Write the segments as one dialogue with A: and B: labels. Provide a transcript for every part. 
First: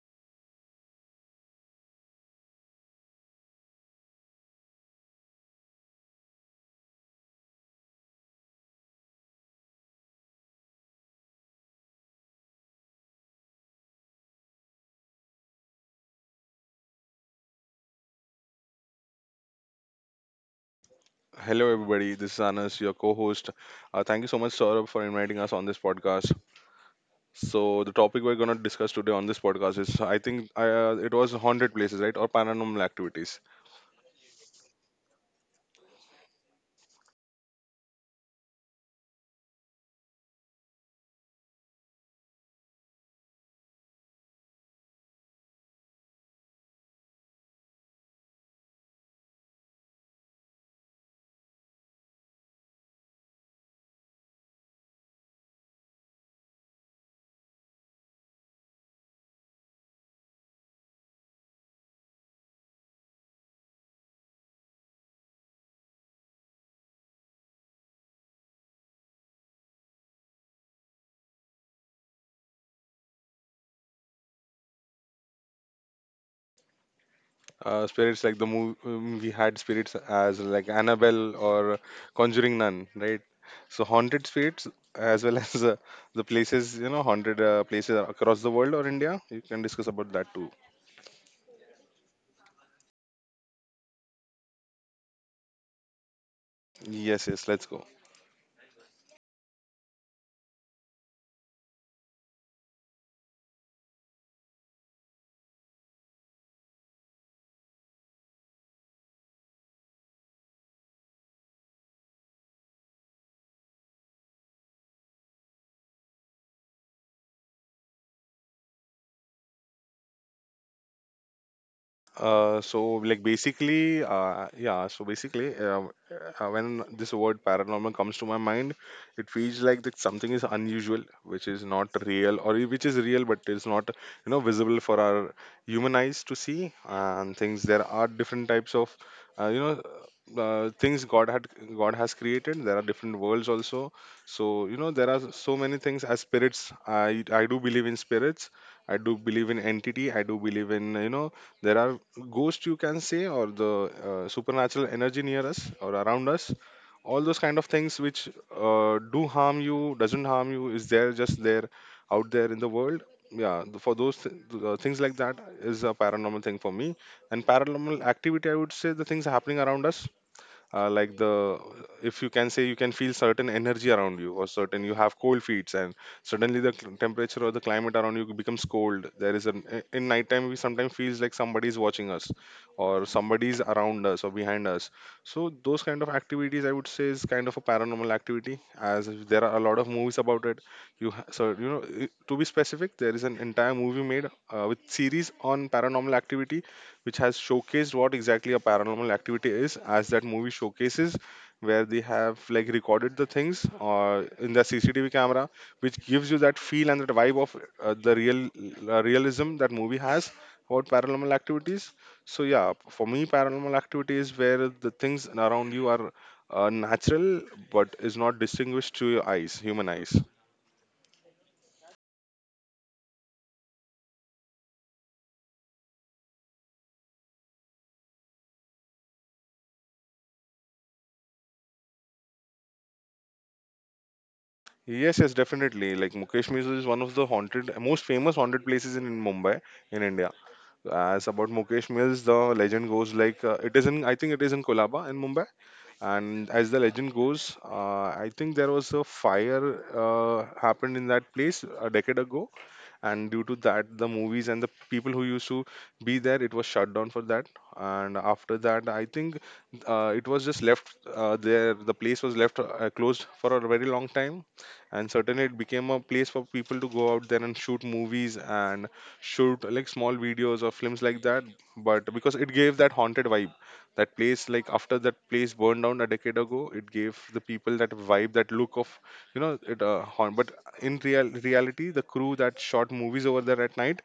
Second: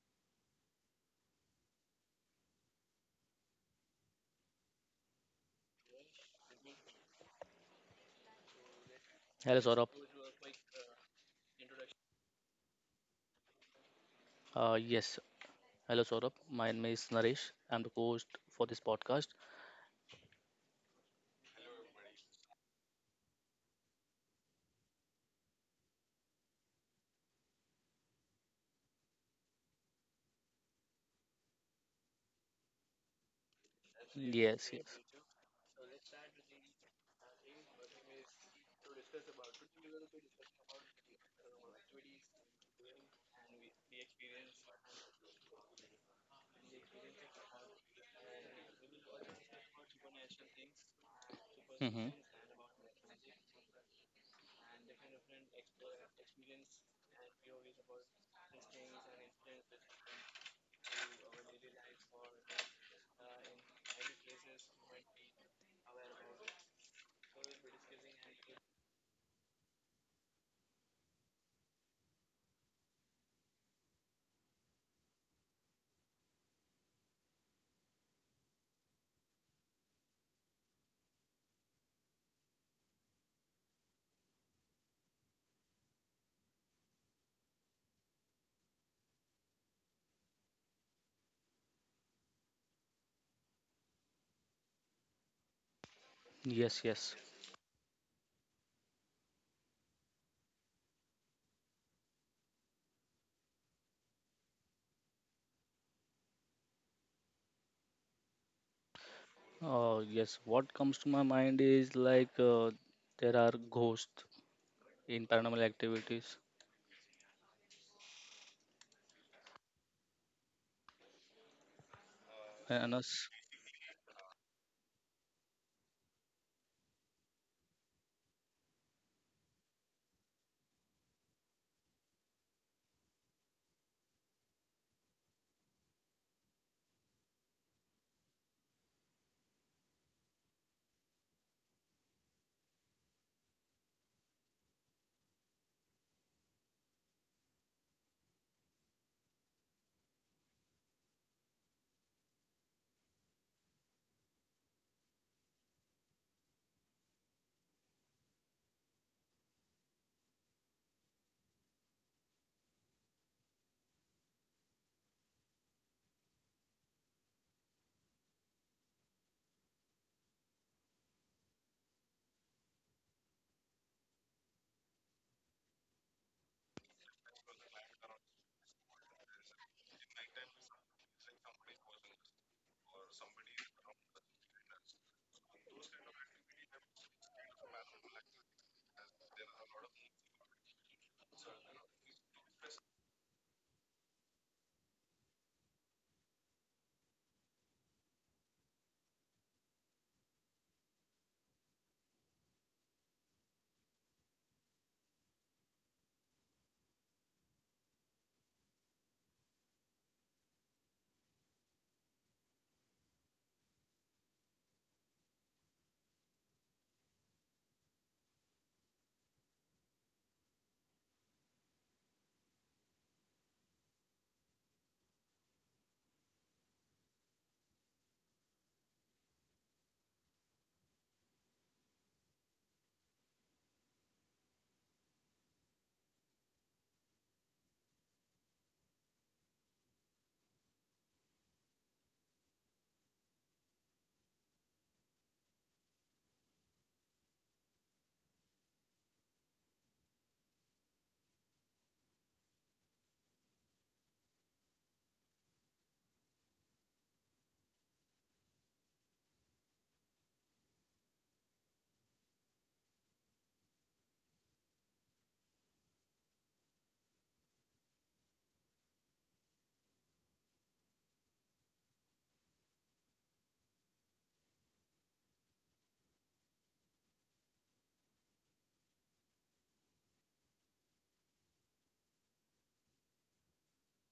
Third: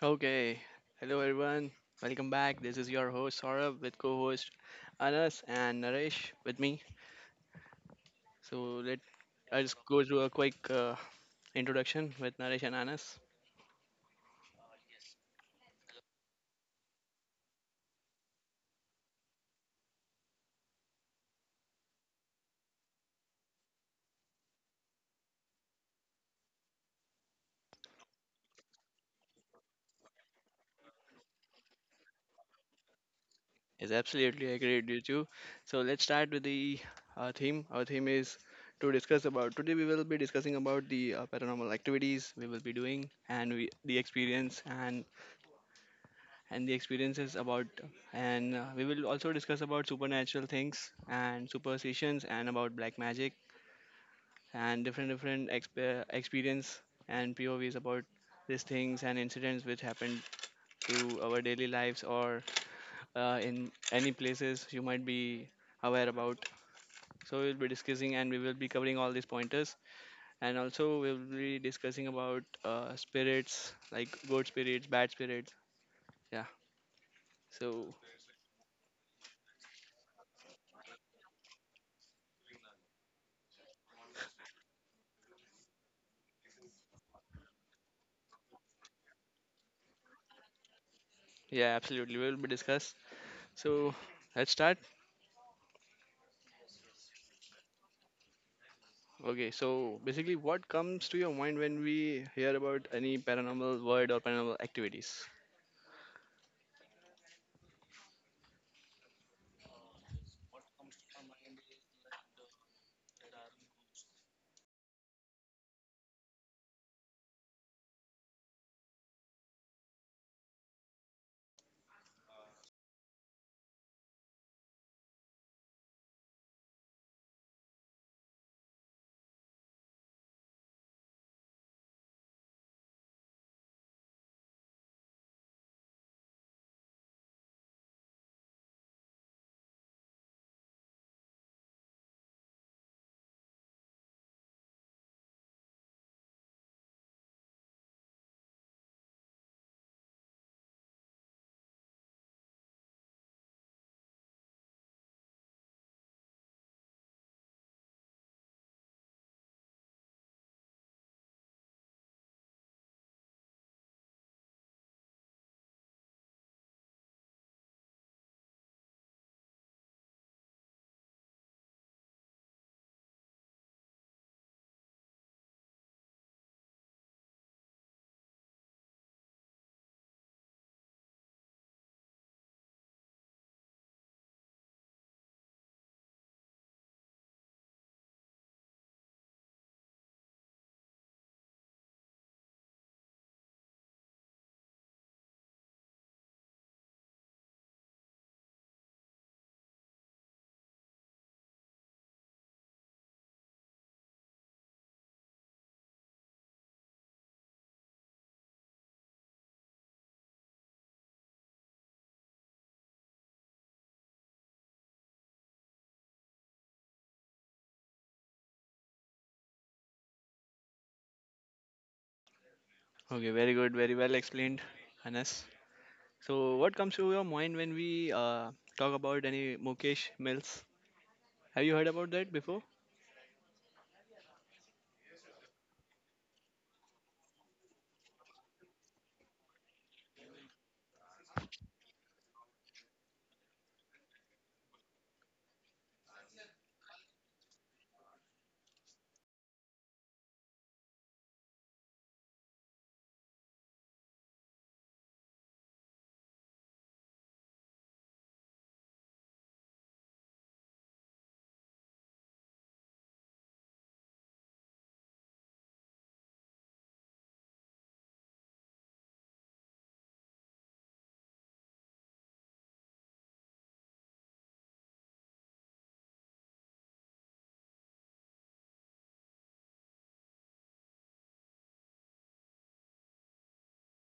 A: Okay, hello everyone. Welcome back. This is your host Saurabh with co-host Anas and Naresh with me. So let I
B: Hello,
A: just
B: Saurabh.
A: go through a quick introduction with Naresh and Anas.
B: Uh, yes, hello, Saurabh. My name is Naresh. I'm the host for this podcast.
C: Hello, everybody. This is Anas, your co-host. Thank you so much, Saurabh, for inviting us on this podcast. So, the topic we're going to discuss today on this podcast is, I think, it was haunted places, right, or paranormal activities.
A: Is absolutely
B: Yes,
A: agreed
B: yes.
A: you two. So let's start with the theme. Our theme is to discuss about today. We will be discussing about the paranormal activities we will be doing, and we, the experience, and the experiences about, and we will also discuss about supernatural things and
B: Hmm.
A: superstitions, and about black magic and different different experience and povs about these things and incidents which happen to our daily lives, or in any places you might be aware about. So we'll be discussing, and we will be covering all these pointers, and also we'll be discussing about spirits, like good spirits, bad spirits. Yeah. So
C: Spirits like the movie we had spirits as like Annabelle or Conjuring Nun, right? So, haunted spirits as well as the places, you know, haunted places across the world or India. You can discuss about that too.
A: yeah, absolutely, we'll be discuss so let's start.
B: Yes, yes.
C: Yes, yes. Let's go.
A: Okay, so basically, what comes to your mind when we hear about any paranormal word or paranormal activities?
B: Yes, what comes to my mind is like there are ghosts in paranormal activities.
C: Uh, so
B: And
C: like
B: us.
C: basically, when this word paranormal comes to my mind, it feels like that something is unusual, which is not real, or which is real but is not, you know, visible for our human eyes to see. And things there are different types of, uh, you know, things God had God has created. There are different worlds also. So you know, there are so many things as spirits. I do believe in spirits. I do believe in entity. I do believe in, you know, there are ghosts you can say, or the supernatural energy near us or around us. All those kind of things which do harm you, doesn't harm you, is there just there out there in the world. Yeah, for those things like that is a paranormal thing for me. And paranormal activity, I would say the things happening around us, like the, if you can say, you can feel certain energy around you, or certain you have cold feet and suddenly the temperature or the climate around you becomes cold. There is an in nighttime we sometimes feels like somebody is watching us or somebody is around us or behind us. So those kind of activities I would say is kind of a paranormal activity. As there are a lot of movies about it, so you know, to be specific, there is an entire movie made with series on paranormal activity, which has showcased what exactly a paranormal activity is. As that movie showcases, where they have like recorded the things or in the CCTV camera, which gives you that feel and that vibe of the real realism that movie has about paranormal activities. So yeah, for me, paranormal activity is where the things around you are natural but is not distinguished to your eyes, human eyes.
A: Okay, very good, very well explained, Anas. So, what comes to your mind when we talk about any Mukesh Mills? Have you heard about that before?
C: Yes, yes, definitely. Like Mukesh Museum is one of the haunted, most famous haunted places in Mumbai, in India. As about Mukesh Mills, the legend goes like, it is in, I think it is in Kolaba in Mumbai. And as the legend goes, I think there was a fire happened in that place a decade ago, and due to that, the movies and the people who used to be there, it was shut down for that. And after that, I think it was just left there. The place was left closed for a very long time, and certainly it became a place for people to go out there and shoot movies and shoot like small videos or films like that. But because it gave that haunted vibe, that place, like after that place burned down a decade ago, it gave the people that vibe, that look of, you know, it haunt. But in real reality, the crew that shot movies over there at night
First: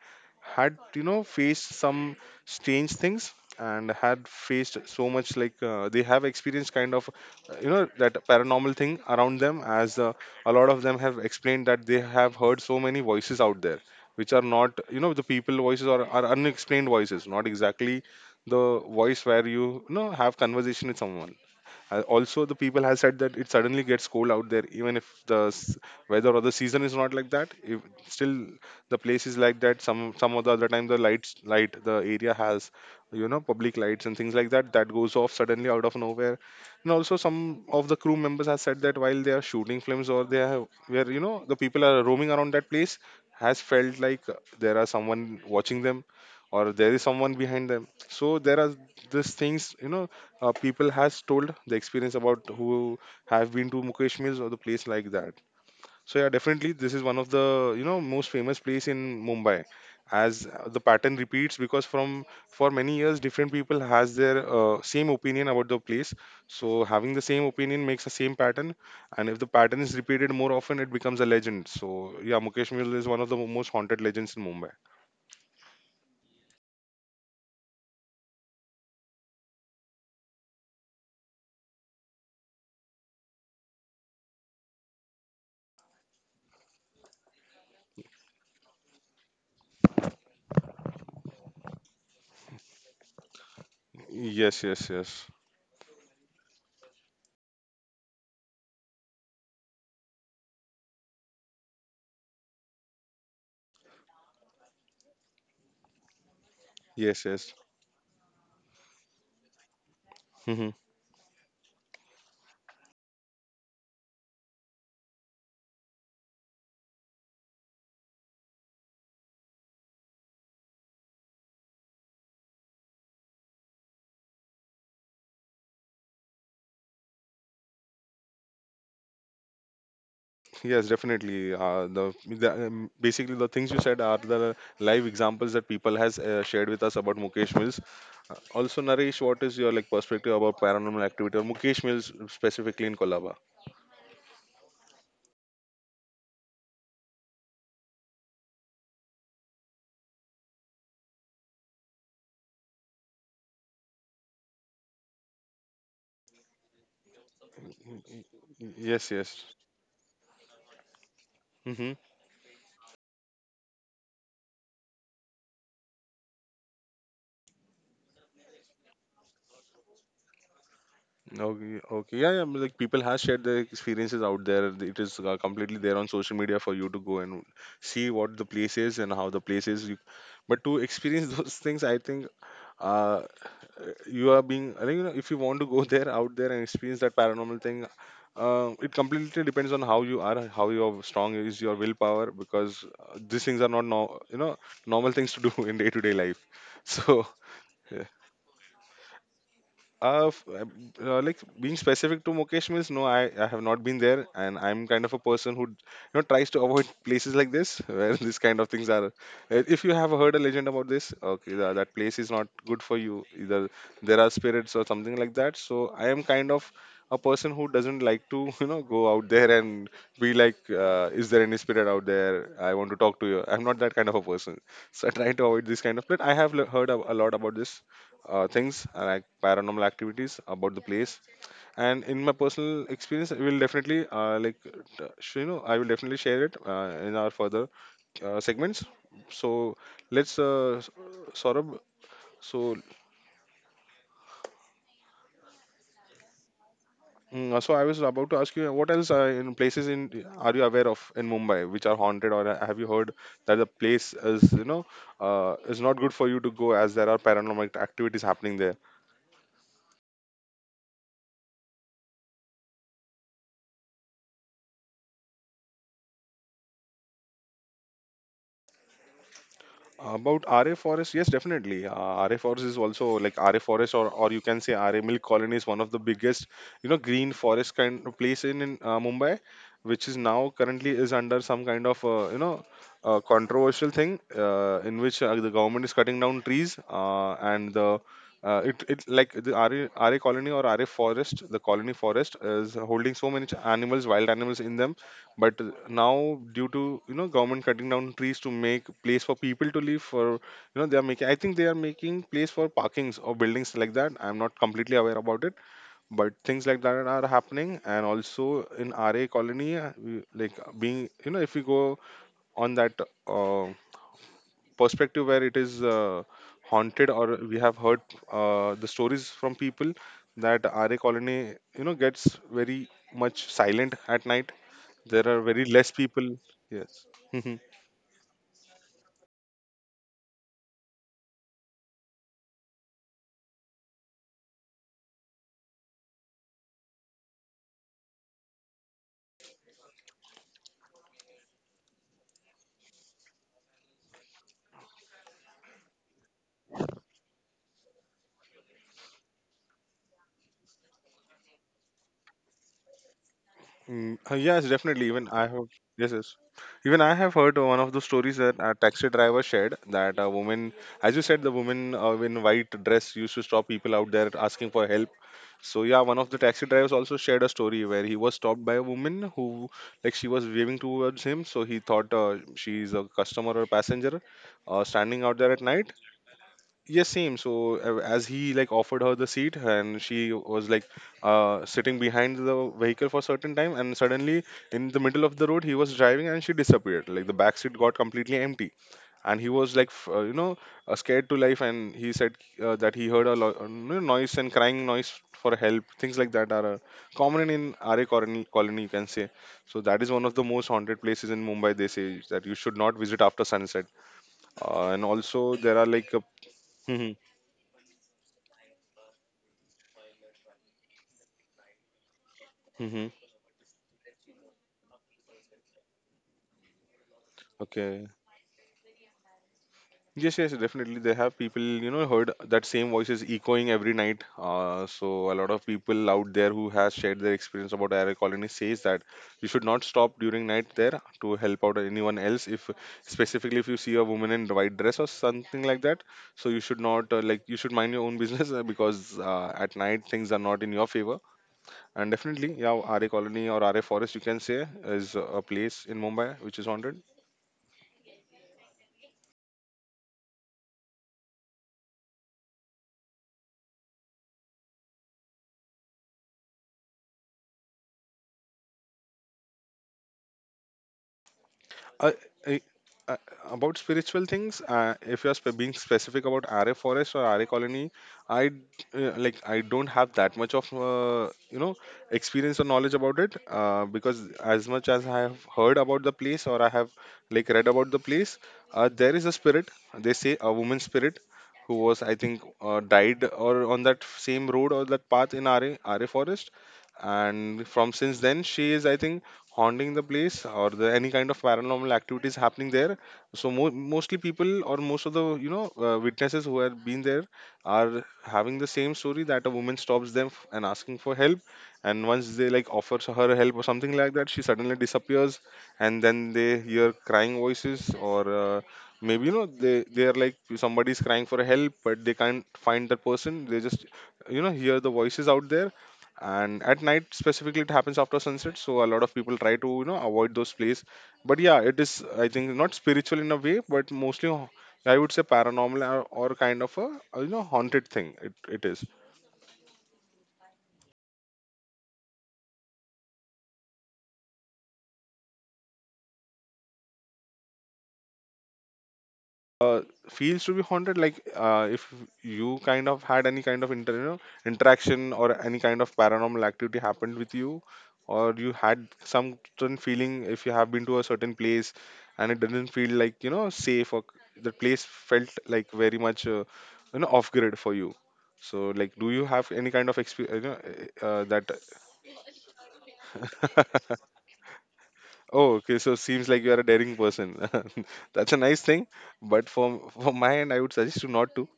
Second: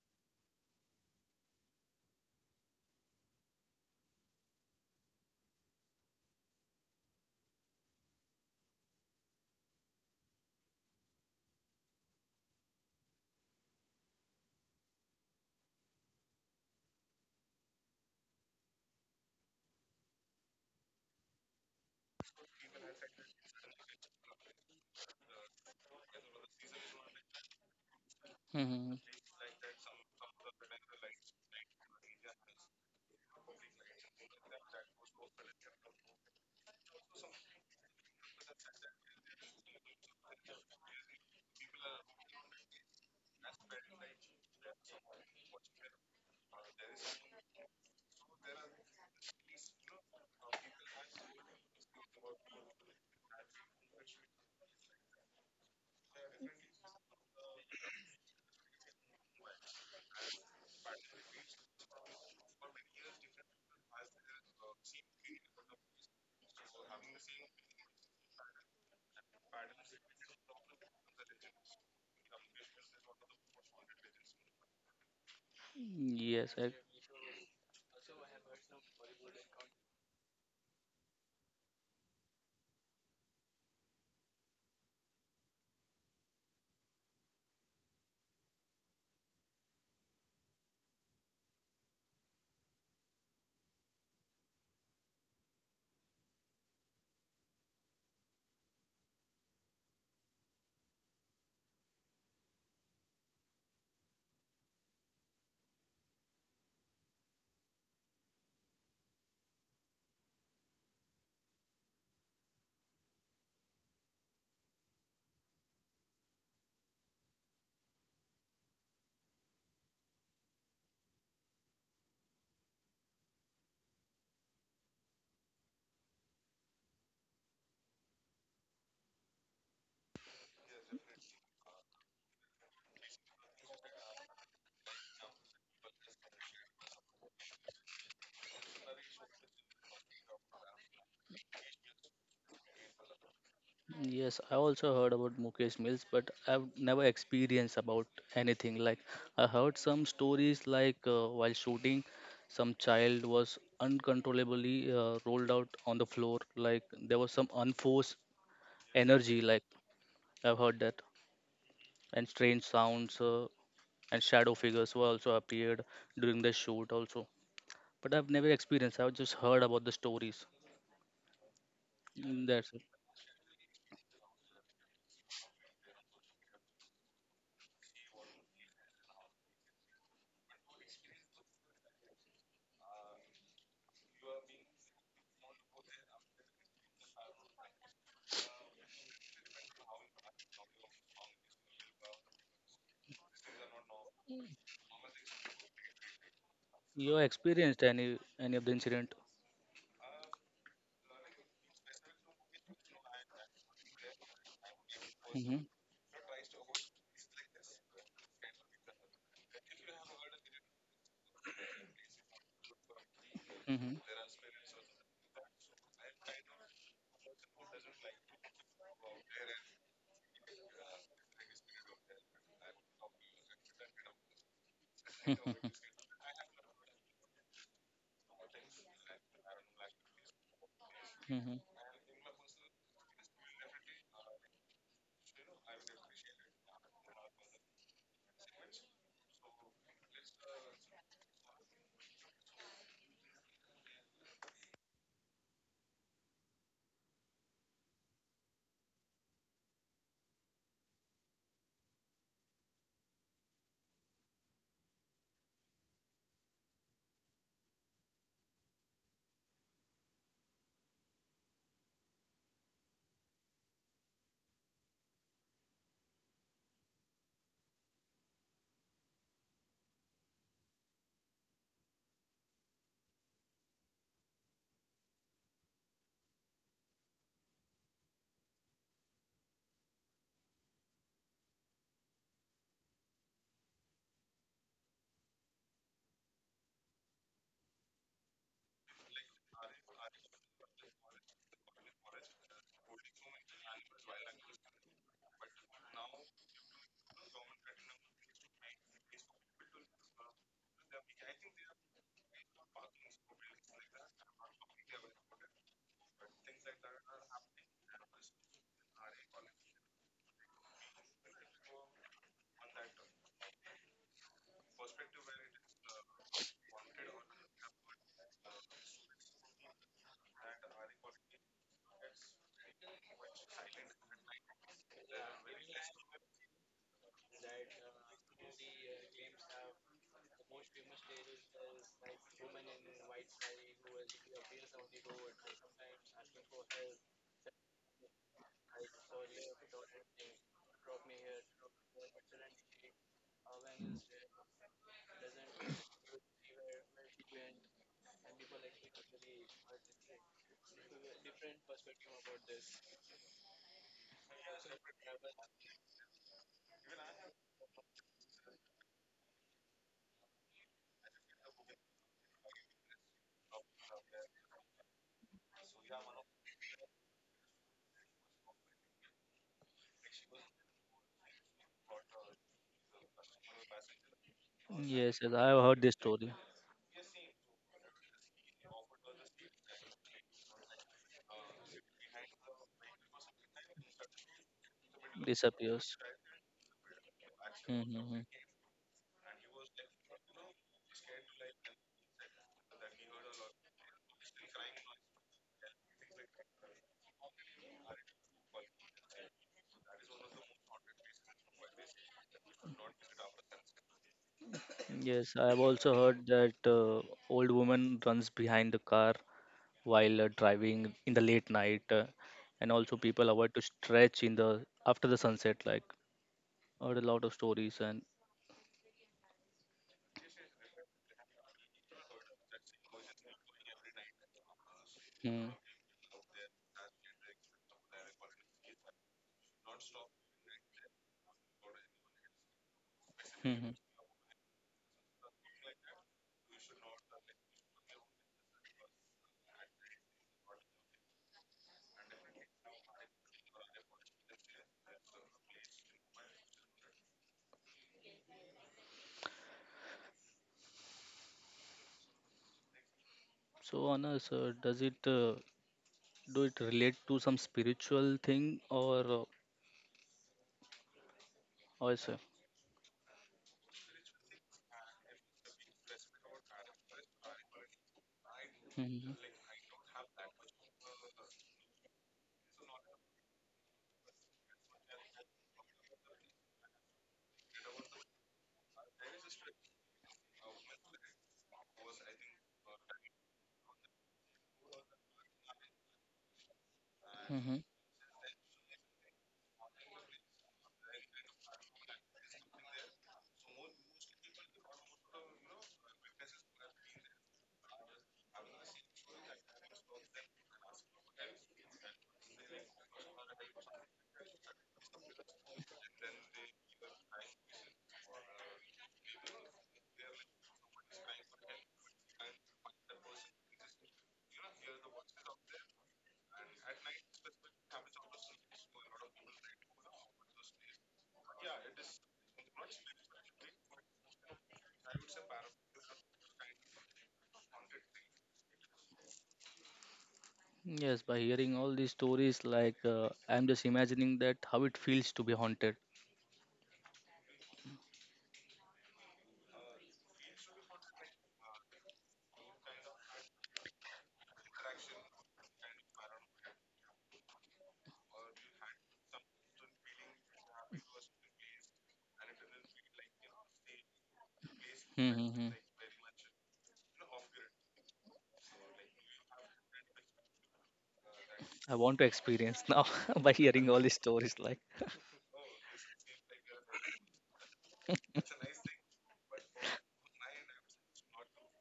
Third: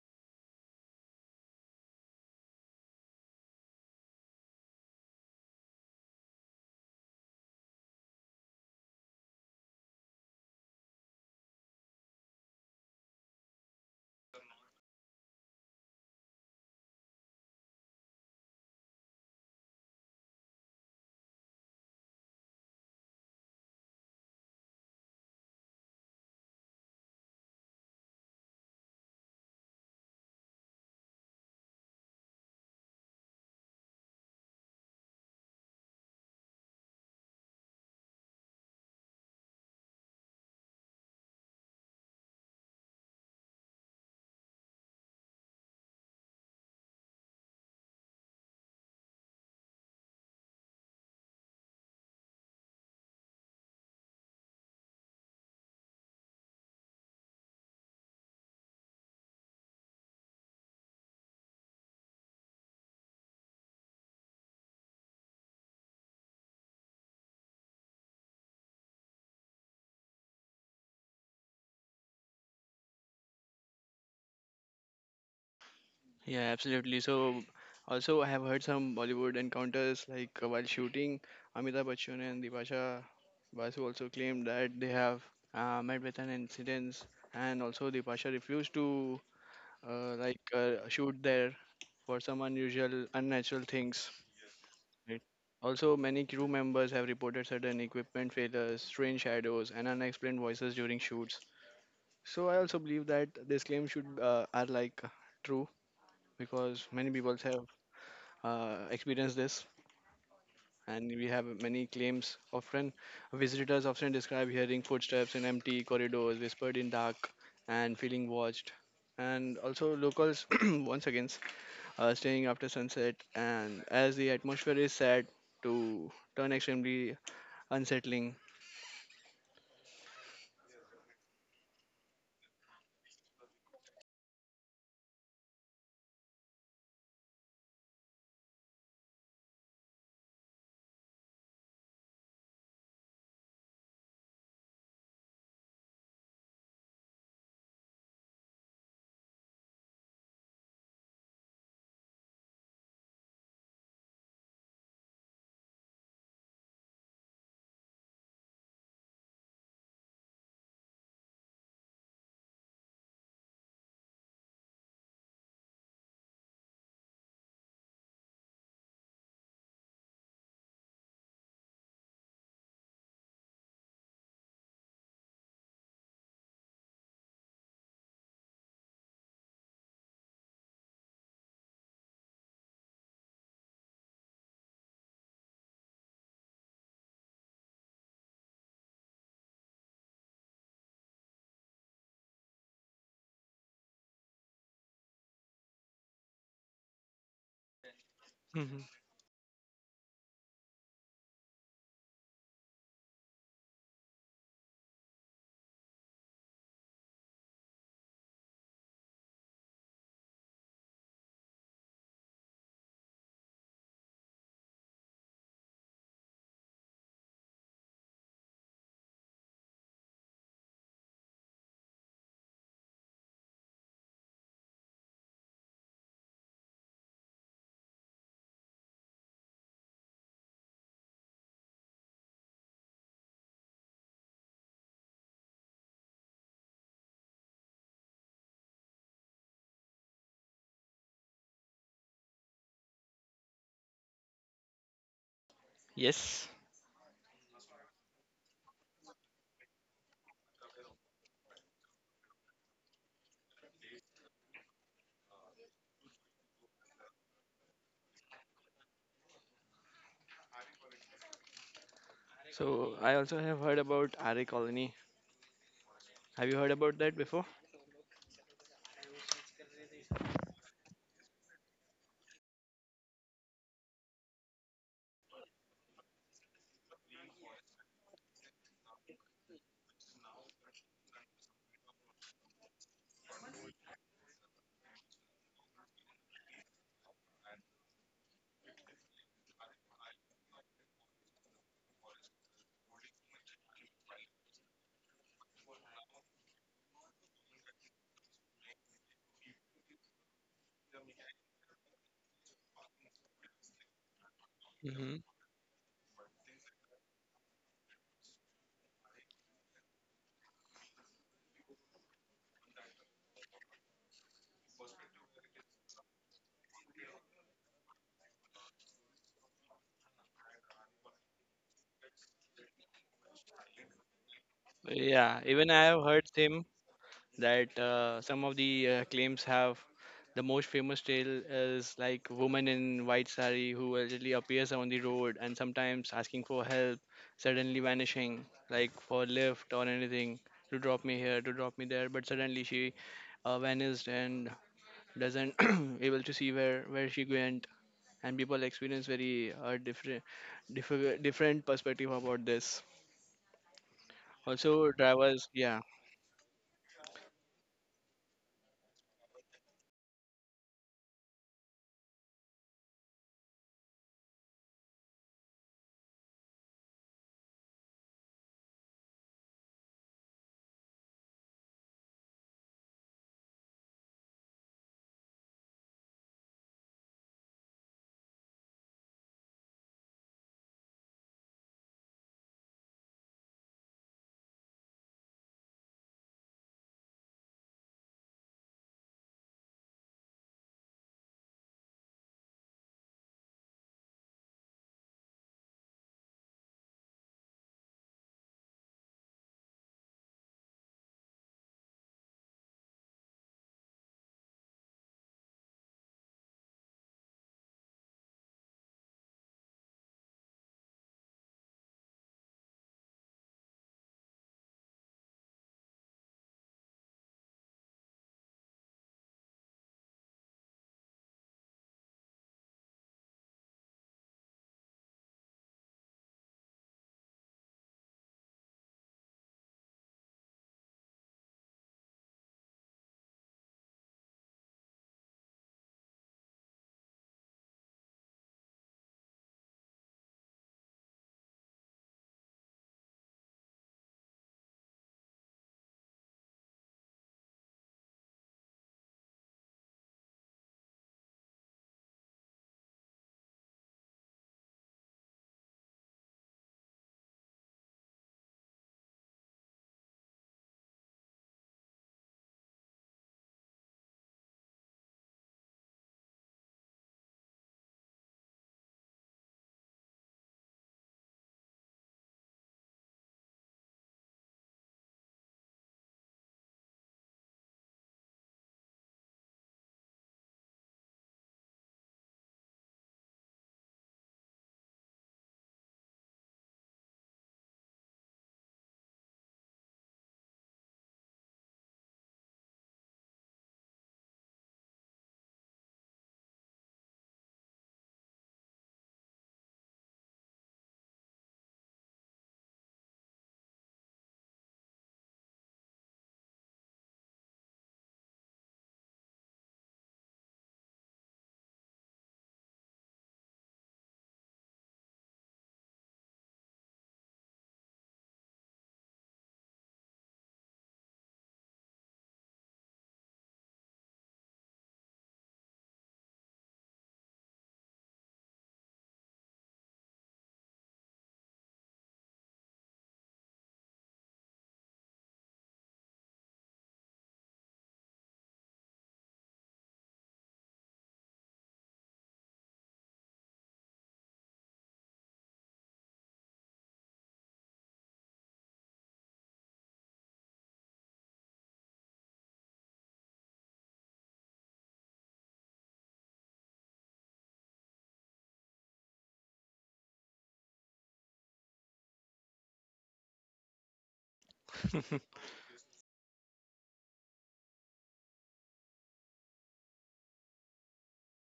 C: had, you know, faced some strange things, and had faced so much, like they have experienced kind of, you know, that paranormal thing around them. As a lot of them have explained that they have heard so many voices out there, which are not, you know, the people voices, or are unexplained voices, not exactly the voice where you know, have conversation with someone. Also the people have said that it suddenly gets cold out there, even if the weather or the season is not like that. If still
B: Hmm.
C: the place is like that, some of the other time the light the area has, you know, public lights and things like that, that goes off suddenly out of nowhere. And also, some of the crew members have said that while they are shooting films, or they have, where you know the people are roaming around that place, has felt like there are someone watching them, or there is someone behind them. So there are these things, you know, people has told the experience about, who have been to Mukesh Mills or the place like that. So yeah, definitely this is one of the, you know, most famous place in Mumbai, as the pattern repeats, because from for many years different people has their same opinion about the place. So having the same opinion makes the same pattern, and if the pattern is repeated more often, it becomes a legend. So yeah, Mukesh Mule is one of the most haunted legends in Mumbai.
A: Yeah,
B: Yes, I,
A: absolutely. So, also, I have heard some Bollywood encounters like while shooting, Amitabh Bachchan and Dipasha Basu also claimed that they have met with an incident, and also Dipasha refused to like shoot there for some unusual, unnatural things.
C: Yes, yes,
A: Right.
C: yes,
A: Also, many crew members have reported sudden equipment failures, strange shadows, and unexplained voices during shoots. So I also believe that this claim should, are like true, because many
C: yes,
A: people
C: yes.
A: have experienced this, and we have many claims. Often, visitors often describe hearing footsteps in empty corridors, whispered in dark, and feeling watched. And also, locals once again staying after sunset, and as the atmosphere is sad to turn extremely unsettling.
C: Yes, definitely. The basically the things you said are the live examples that people has shared with us about Mukesh Mills. Also, Naresh, what is your like perspective about paranormal activity or Mukesh Mills specifically in Kolaba?
B: yes, I also heard about Mukesh Mills, but I've never experienced about anything. Like, I heard some stories like while shooting, some child was uncontrollably rolled out on the floor. Like, there was some unforced
C: Yes,
B: energy.
C: yes.
B: Like, I've heard that,
C: Mm-hmm.
B: and strange sounds and shadow figures were also appeared during the shoot also. But I've never experienced. I've just heard about the stories.
C: Okay, okay. Yeah, yeah.
B: Mm, that's
C: Like
B: it.
C: people has shared their experiences out there. It is completely there on social media for you to go and see what the place is and how the place is. You, but to experience those things, I think uh, you are being, I think, you know, if you want to go there out there and experience that paranormal thing, it completely depends on how you are, how your strong is your willpower, because these things are not, no, you know, normal things to do in day to day life
B: You
C: so
B: experienced
C: yeah.
B: any of the
A: Mhm.
B: incident?
C: Uh, f- uh, like being specific to Mukesh means no, I have not been there, and I'm kind of a person who,
B: Hmm.
C: you know, tries to avoid places like this where these kind of things are. If you have heard a legend about this, okay, that place is not good for you. Either
B: Hmm.
C: there are spirits or something like that. So I am kind of a person who doesn't like to, you know, go out there and be like, is there any spirit out there? I want to talk to you. I'm not that kind of a person. So I try to avoid this kind of. But I have heard a lot about this things, like paranormal activities about the place.
B: Hmm.
C: And in my personal experience I will definitely, you know, I will definitely share it in our further segments. So let's, Saurabh, so
A: Yes.
C: so I was about to ask you what else, in places in, are you aware of in Mumbai which are haunted, or have you heard that the place is, you know, is not good for you to go as there are paranormal activities happening there.
A: So I also have heard about RA Colony. Have you heard about that before?
C: About RA Forest, yes, definitely. RA Forest is also like RA Forest, or you can say RA Milk Colony is one of the biggest, you know, green forest kind of place in Mumbai, which is now currently is under some kind of, you know, controversial thing, in which the government is cutting down trees, and the it, it like the RA colony or RA forest, the colony forest is holding so many animals, wild animals in them. But now due to, you know, government cutting down trees to make place for people to live, for you know they are making, I think they are making place for parkings or buildings like that, I'm not completely aware
A: Hmm.
C: about it. But things like that are happening. And also in RA colony, like being, you know, if we go on that uh, perspective where it is haunted, or we have heard the stories from people that RA colony, you know, gets very much silent at night, there are
A: Yeah,
C: very
A: even
C: less
A: I have
C: people.
A: heard him
C: Yes. Mhm.
A: that some of the claims have. The most famous tale is like, woman in white sari who allegedly appears on the road and sometimes asking for help, suddenly vanishing, like for lift or anything, to drop me here, to drop me there, but suddenly she vanished and doesn't able to see where she went. And people experience very different perspective about this.
C: Mm, yes,
A: Also
C: definitely, even I
A: drivers,
C: have,
A: yeah.
C: yes, yes, even I have heard one of the stories that a taxi driver shared that a woman, as you said, the woman in white dress used to stop people out there asking for help. So yeah, one of the taxi drivers also shared a story where he was stopped by a woman who, like, she was waving towards him. So he thought she is a customer or passenger, standing
B: Yes, yes,
C: out there
B: I
C: at
B: have heard
C: night.
B: this story.
C: Yes, same. So as he like offered her the seat, and she was like sitting behind the vehicle for a certain time, and suddenly in the middle of the road he was
B: Disappears.
C: driving, and she disappeared. Like the back seat got
B: Mm-hmm.
C: completely empty and he was like scared to life. And he said that he heard a lot noise and crying noise for help. Things like that are common in ra colony, colony you can say. So that is one of the most haunted places in Mumbai. They say that you should not visit after sunset, and
B: Yes, I
C: also
B: have
C: there are
B: also
C: like a,
B: heard that
C: Mhm,
B: old woman runs behind the car while driving in the late night, and also
C: mhm.
B: people avoid to stretch in the after the sunset. Like, heard a lot of stories and.
C: Okay. Yes, yes, definitely. They have people, heard that same voice is echoing every night. So a lot of people out there who has shared their experience about air colony says that you should not stop during night there to help out anyone else. If specifically if you
B: Mm-hmm.
C: see a woman in white dress or something like that, so you should not you should mind your own business, because at night things are not in your favor. And definitely, yeah, RA colony or RA forest, you can say, is a place in Mumbai which is haunted.
B: So, Anna, sir, does it relate to some spiritual thing or or is it?
C: I, I, I, about spiritual things, if you're being specific about RA Forest or RA Colony, I d-
B: Mm-hmm.
C: like I don't have that much of, experience or knowledge about it, because as much as I have heard about the place, or I have like read about the place, there is a spirit. They say a woman spirit who was, I think, died or on that same road or that path in RA Forest, and from since then she is, I think, haunting the place or the any kind of paranormal activities happening there. So mostly people, or most of the, witnesses who have been there, are having the same story that a woman stops them and asking for help, and once they like offers her help or something like that, she suddenly disappears. And then they hear crying voices, or maybe, you know, they are like somebody's crying for help, but they can't find that person. They just, you know, hear the voices out there. And at night specifically it happens after sunset, so a lot of people try to, you know, avoid those places. But yeah, it is, I think, not spiritual in a way, but mostly I would say paranormal, or kind of a, haunted thing it is.
B: Yes, by hearing all these stories, like I'm just imagining that how it feels to be haunted.
C: uh, Feels to be haunted, like if you kind of had any kind of interaction or any kind of paranormal activity happened with you, or you had some certain feeling, if you have been to a certain place and it didn't feel like, you know, safe, or the place felt
B: Mm-hmm.
C: like very much, off grid for you. So like, do you have any kind of experience, you know, uh, uh,
B: I want to experience now by hearing all
C: that?
B: these stories. Like,
C: Oh, okay. So seems like you are a daring person. That's a nice thing. But for from my end, I would suggest you not to,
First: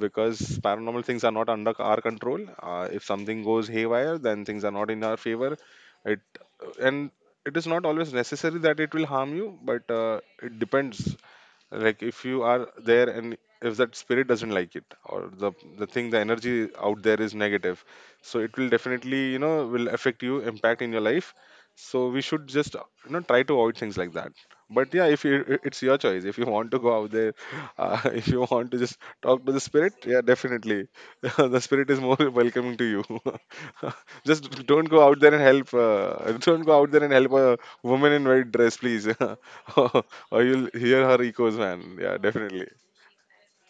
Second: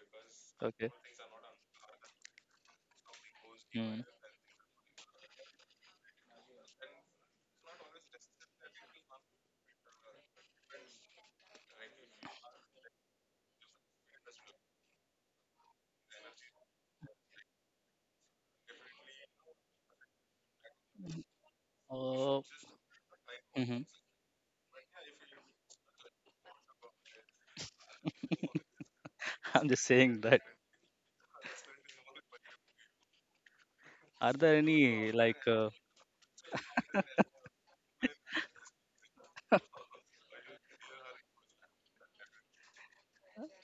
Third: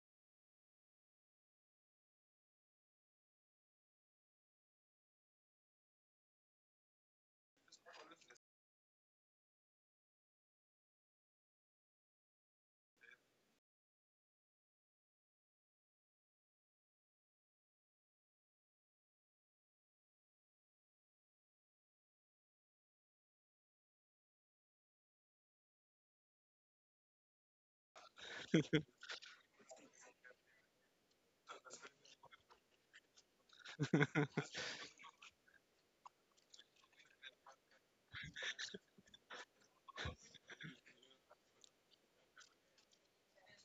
C: because
B: okay,
C: paranormal things are not under our control. If something goes
B: mm.
C: haywire, then things are not in our favor. It and it is not always necessary that it will harm you, but it depends. Like if you are there, and if that spirit doesn't like it, or the thing, the energy out there is negative, so it will definitely, you know, will affect you, impact in your life. So we
B: uh,
C: should just, you know, try to avoid
B: hmm
C: things like that. But yeah, if you it's your choice if you want to go out there, if you want to just talk to the
B: I'm just
C: spirit, yeah,
B: saying that.
C: definitely, the spirit is more welcoming to you.
B: Are
C: Just
B: there
C: don't go
B: any
C: out there and
B: like
C: help,
B: uh,
C: don't go out there and help a woman in white dress, please. Or you'll hear her echoes, man. Yeah, definitely.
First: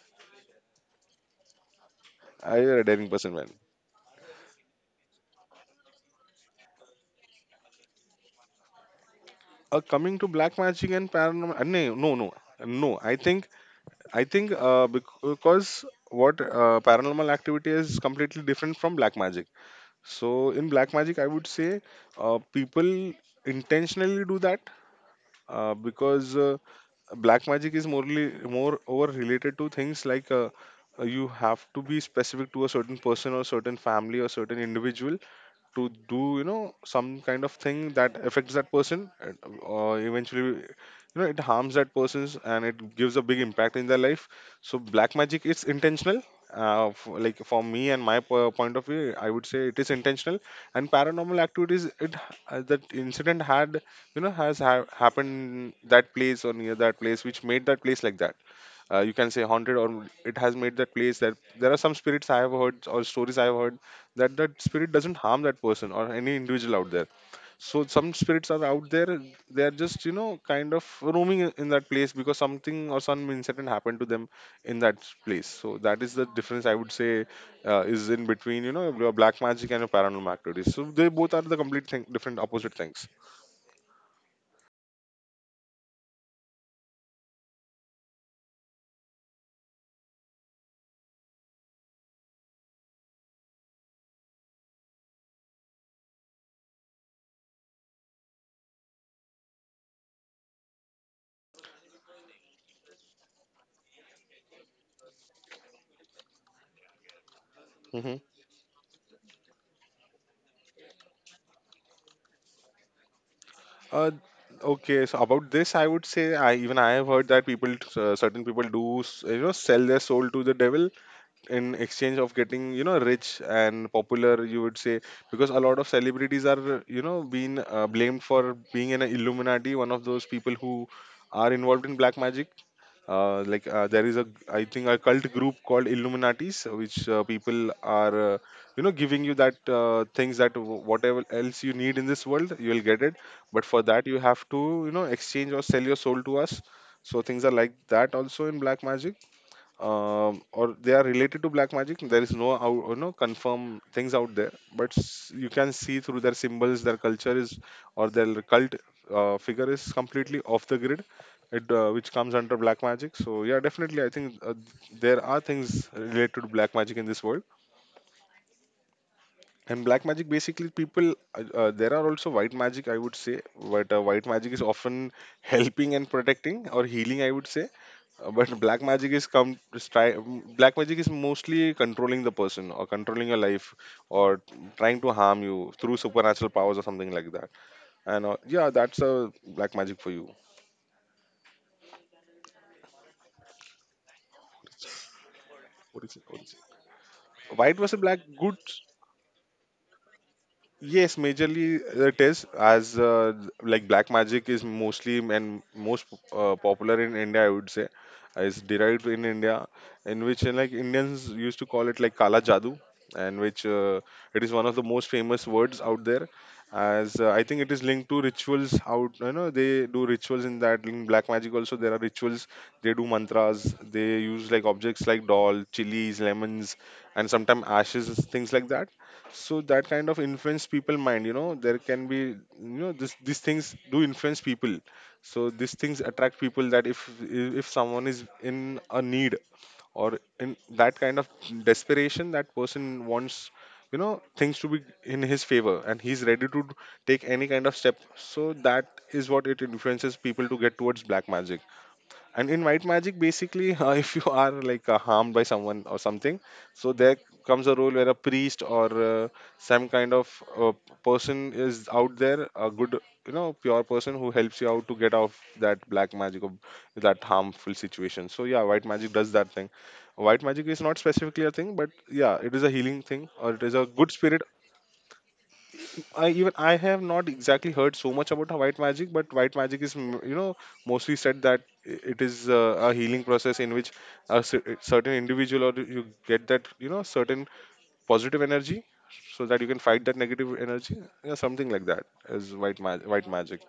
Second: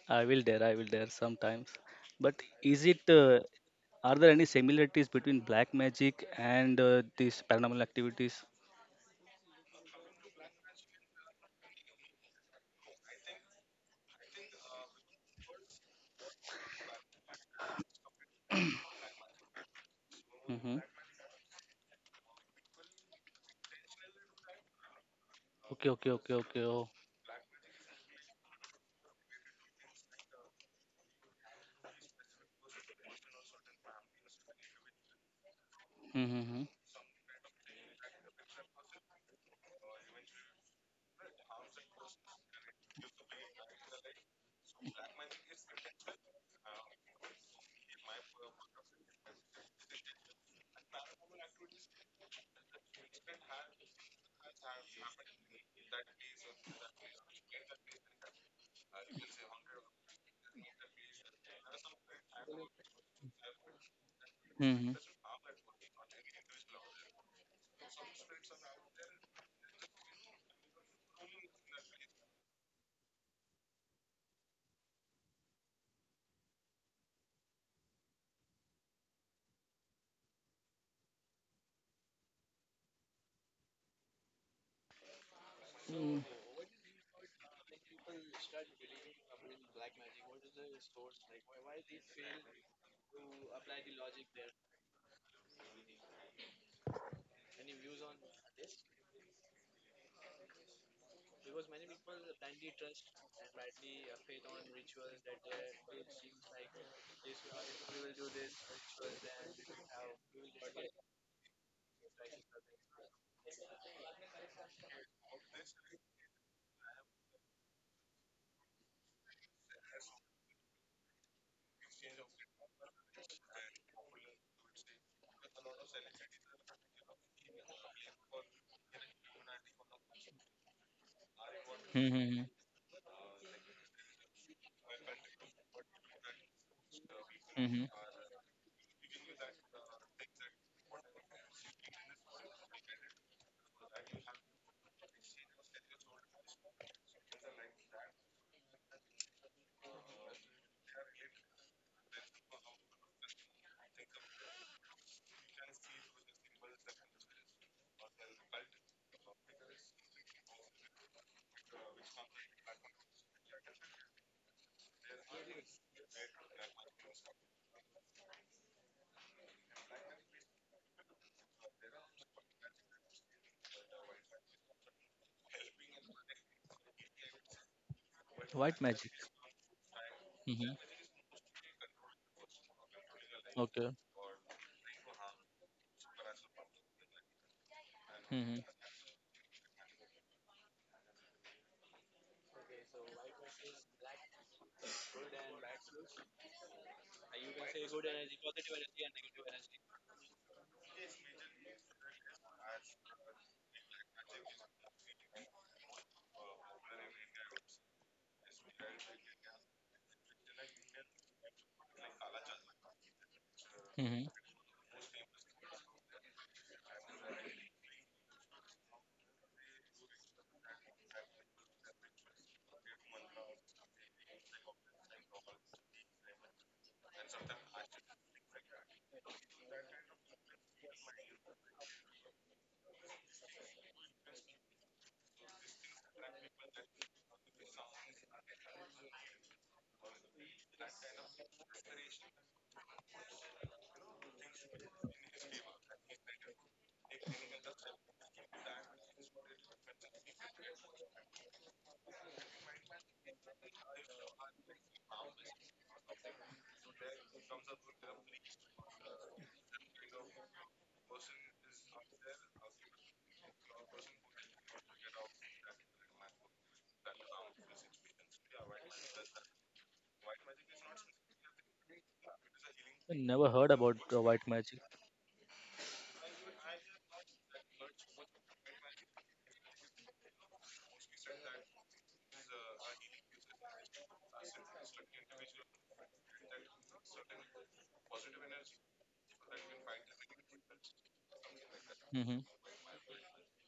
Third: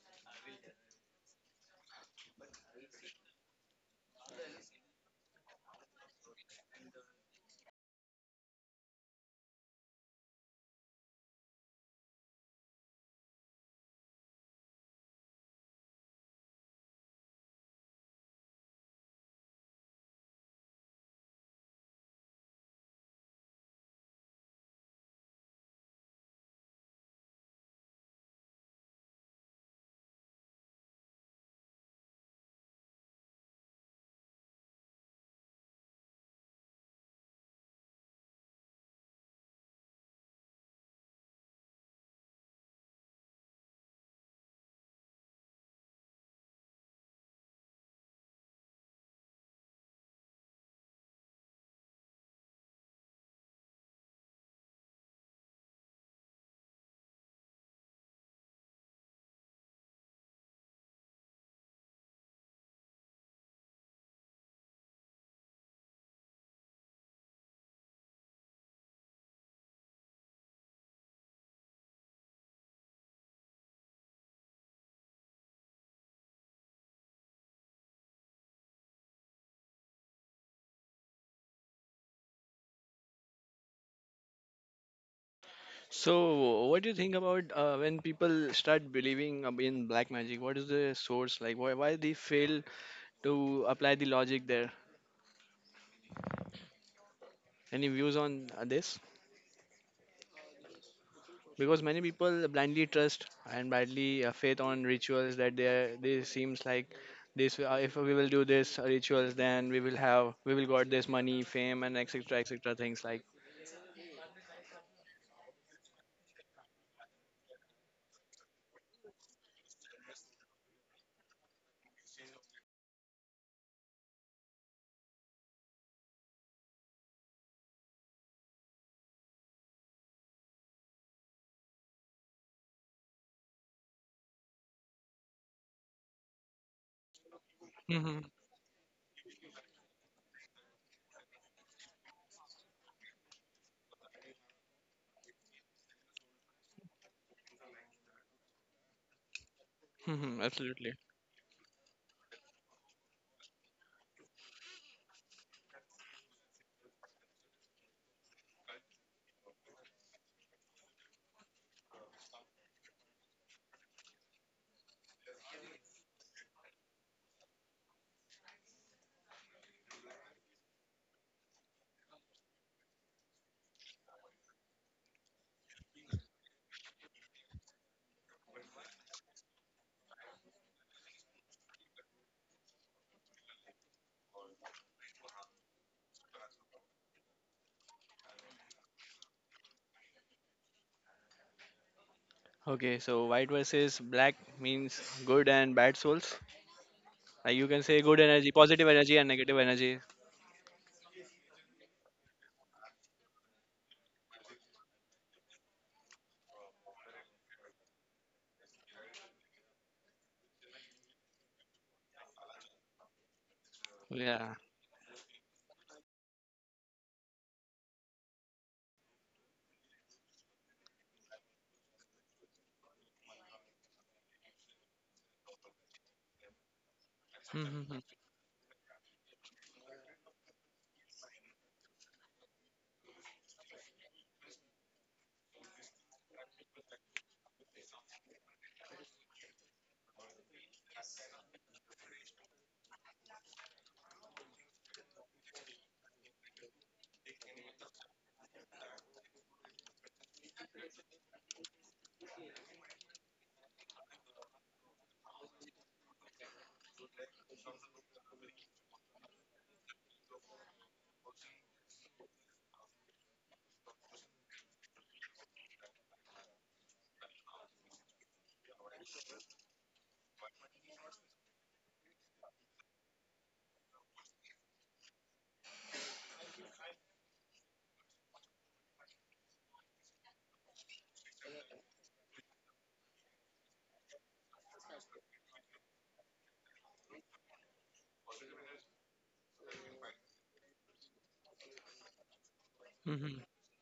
B: I will dare sometimes, but
C: I You're a
B: is it?
C: daring person, man.
B: Are there any similarities between black magic and these paranormal activities?
C: Coming to black magic and paranormal. No, no, no, no. I think because what paranormal activity is completely different from black magic. So
B: Mm-hmm.
C: in black magic, I would say people intentionally do that,
B: Okay, okay, okay,
C: because
B: okay. Oh.
C: black magic is morely more over related to things like you have to be specific to a certain person or certain family or certain individual, to do, you
B: Mm-hmm.
C: know, some kind of thing that affects that person. And eventually, you know, it harms that person's, and it gives a big impact in their life. So black magic is intentional. Like for me and my point of view, I would say it is intentional. And paranormal activities, that incident had, you know, happened that place or near that place, which made that place like that. You can say haunted, or it has made that place that. There are some spirits I have heard, or stories I have heard, that that spirit
B: Mm-hmm.
C: doesn't harm that person or any individual out there. So some spirits are out there, they are just, you know, kind of roaming in that place, because something or some incident happened to them in that place. So that is the difference, I would say, is in between, you know, your black magic and your paranormal activities. So they both are the complete thing, different opposite things.
A: So, what do you think about when people start believing in black magic? What is the source like? Why they fail to apply the logic there? Any views on this? Because many people blindly trust and blindly faith on rituals that they seems like this, if we will do this rituals, then we will got this money, fame, and etc etc things like.
C: Uh, okay, so about this, I would say, I even I have heard that people, certain people do, you know, sell their soul to the devil in exchange of getting, you know, rich and popular, you would say. Because a lot of celebrities are, you know, being blamed for being an illuminati, one of those people who are involved in black
B: Mm-hmm.
C: magic. There is a, I think, a cult group called illuminatis, which people
B: Mm-hmm.
A: Hmm.
C: are you know, giving you that things that whatever else you need in this world, you will get it. But for that, you have to, you know, exchange or sell your soul to us. So things are like that also in black magic.
A: Hmm.
C: Or
A: Absolutely.
C: they are related to black magic. There is no out, you know, confirm things out there, but you can see through their symbols, their culture is, or their cult figure is completely off the grid, it which comes under black magic. So yeah, definitely, I think there are things related to black magic in this world. And black magic, basically, people, there are also white magic, I would say, but white magic is often helping and protecting or healing, I would say. But black
B: White
C: magic
B: magic.
C: is come to black
B: Mm-hmm.
C: magic is mostly controlling the person or controlling your life,
B: Okay.
C: or trying to harm you through supernatural powers or something like that. And
B: Mm-hmm.
C: yeah, that's a black magic for you.
A: Okay, so white versus black means good and bad
C: What is
A: souls.
C: it? What is
A: You
C: it?
A: can
C: White
A: say
C: versus
A: good
C: black,
A: energy,
C: good.
A: positive energy, and negative energy.
C: Yes, majorly it is as like black magic is mostly and most popular in India, I would say, is derived in India, in which like Indians used to call it like kala jadoo, and which
B: Mm-hmm.
A: Yeah.
C: it is one of the most famous words out there, as I think it is linked to rituals. Out, you know, they do rituals in that. In black magic also, there are rituals. They do mantras. They use like objects like doll, chilies, lemons, and sometimes
A: Mhm,
C: ashes, things like that. So that kind of influence people mind. You know, there can be, you know, this these things do influence people. So these things attract people that if someone is in a need or in that kind of desperation. That person wants, you know, things to be in his favor, and he's ready to take any kind of step. So that is what it influences people to get towards black magic. And in white magic basically, if you are like harmed by someone or something, so there comes a role where a priest or some kind of uh, person is out there, a good, you know, pure person who helps you out to get off that black magic or that harmful situation. So yeah, white magic does that thing. White magic is not specifically a thing, but yeah, it is a healing thing
B: Never
C: or it
B: heard
C: is a
B: about
C: good
B: the
C: spirit.
B: white magic.
C: I have not exactly heard so much about white magic, but white magic is you know mostly said that it is a healing process in which a certain individual, or you get that, you know, certain positive energy so that you can fight that negative energy. Yeah, something like that
B: Mm-hmm.
C: is white white
A: mhm.
C: magic.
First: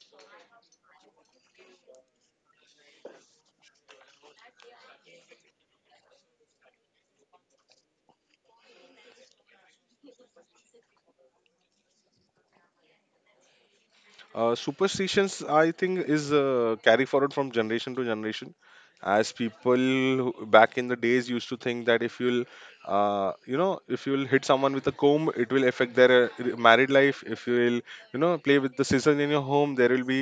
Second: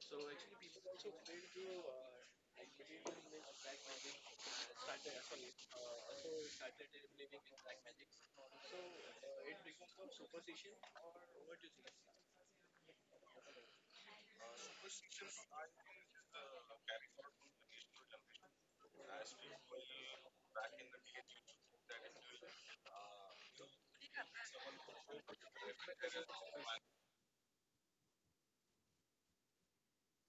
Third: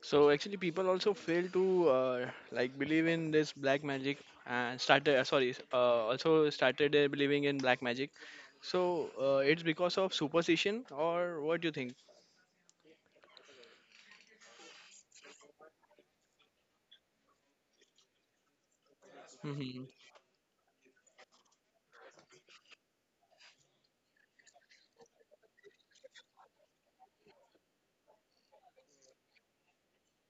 A: So actually, people also fail to like believe in this black magic and started. Sorry, also started believing in black magic. So it's because of superstition, or what do you think?
C: Uh, superstitions, I think, is carry forward from generation to generation, as people
A: Mhm.
C: back in the days used to think that if you'll you know, if you will hit someone with a comb, it will affect their married life. If you will, you know, play with the scissors in your home, there will be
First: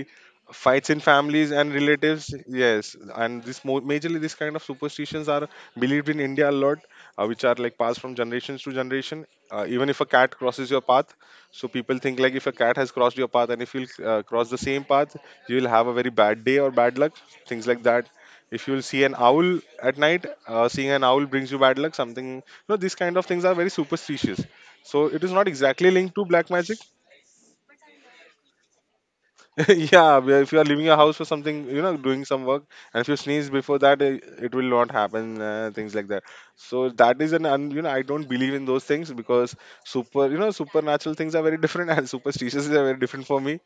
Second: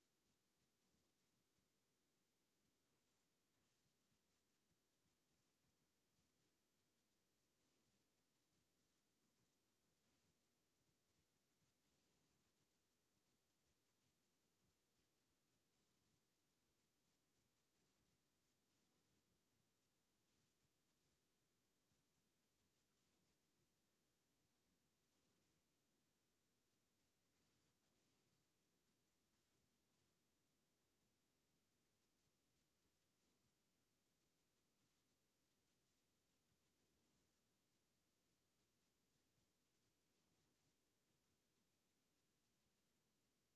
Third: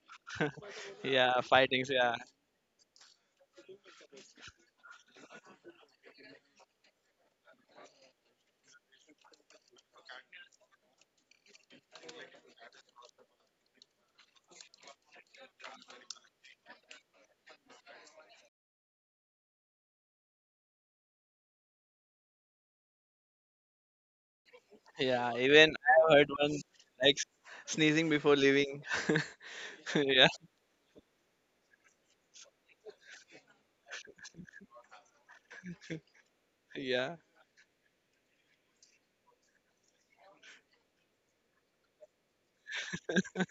C: fights in
A: Yeah,
C: families and
A: fightings. Yeah,
C: relatives. Yes, and this majorly this kind of superstitions are believed in India a lot, which are like passed from generations to generation. Uh, even if a cat crosses your path, so people think, like, if a cat has crossed your path and if you'll cross the same path, you will have a very bad day or bad luck, things like that. If you'll see an owl at night, seeing an owl brings you bad luck, something, you know, these kind of things are very superstitious. So it is
A: yeah.
C: not
A: Even
C: exactly linked
A: I
C: to
A: heard
C: black
A: one,
C: magic.
A: like sneezing before leaving.
C: Yeah,
A: Yeah,
C: if you are leaving your house for something, you know, doing some work, and if you sneeze before that, it will not happen. Things like that. So that
A: yeah.
C: is an, un, you know, I don't believe in those things because super, you know, supernatural things are very different, and superstitious are very different for me,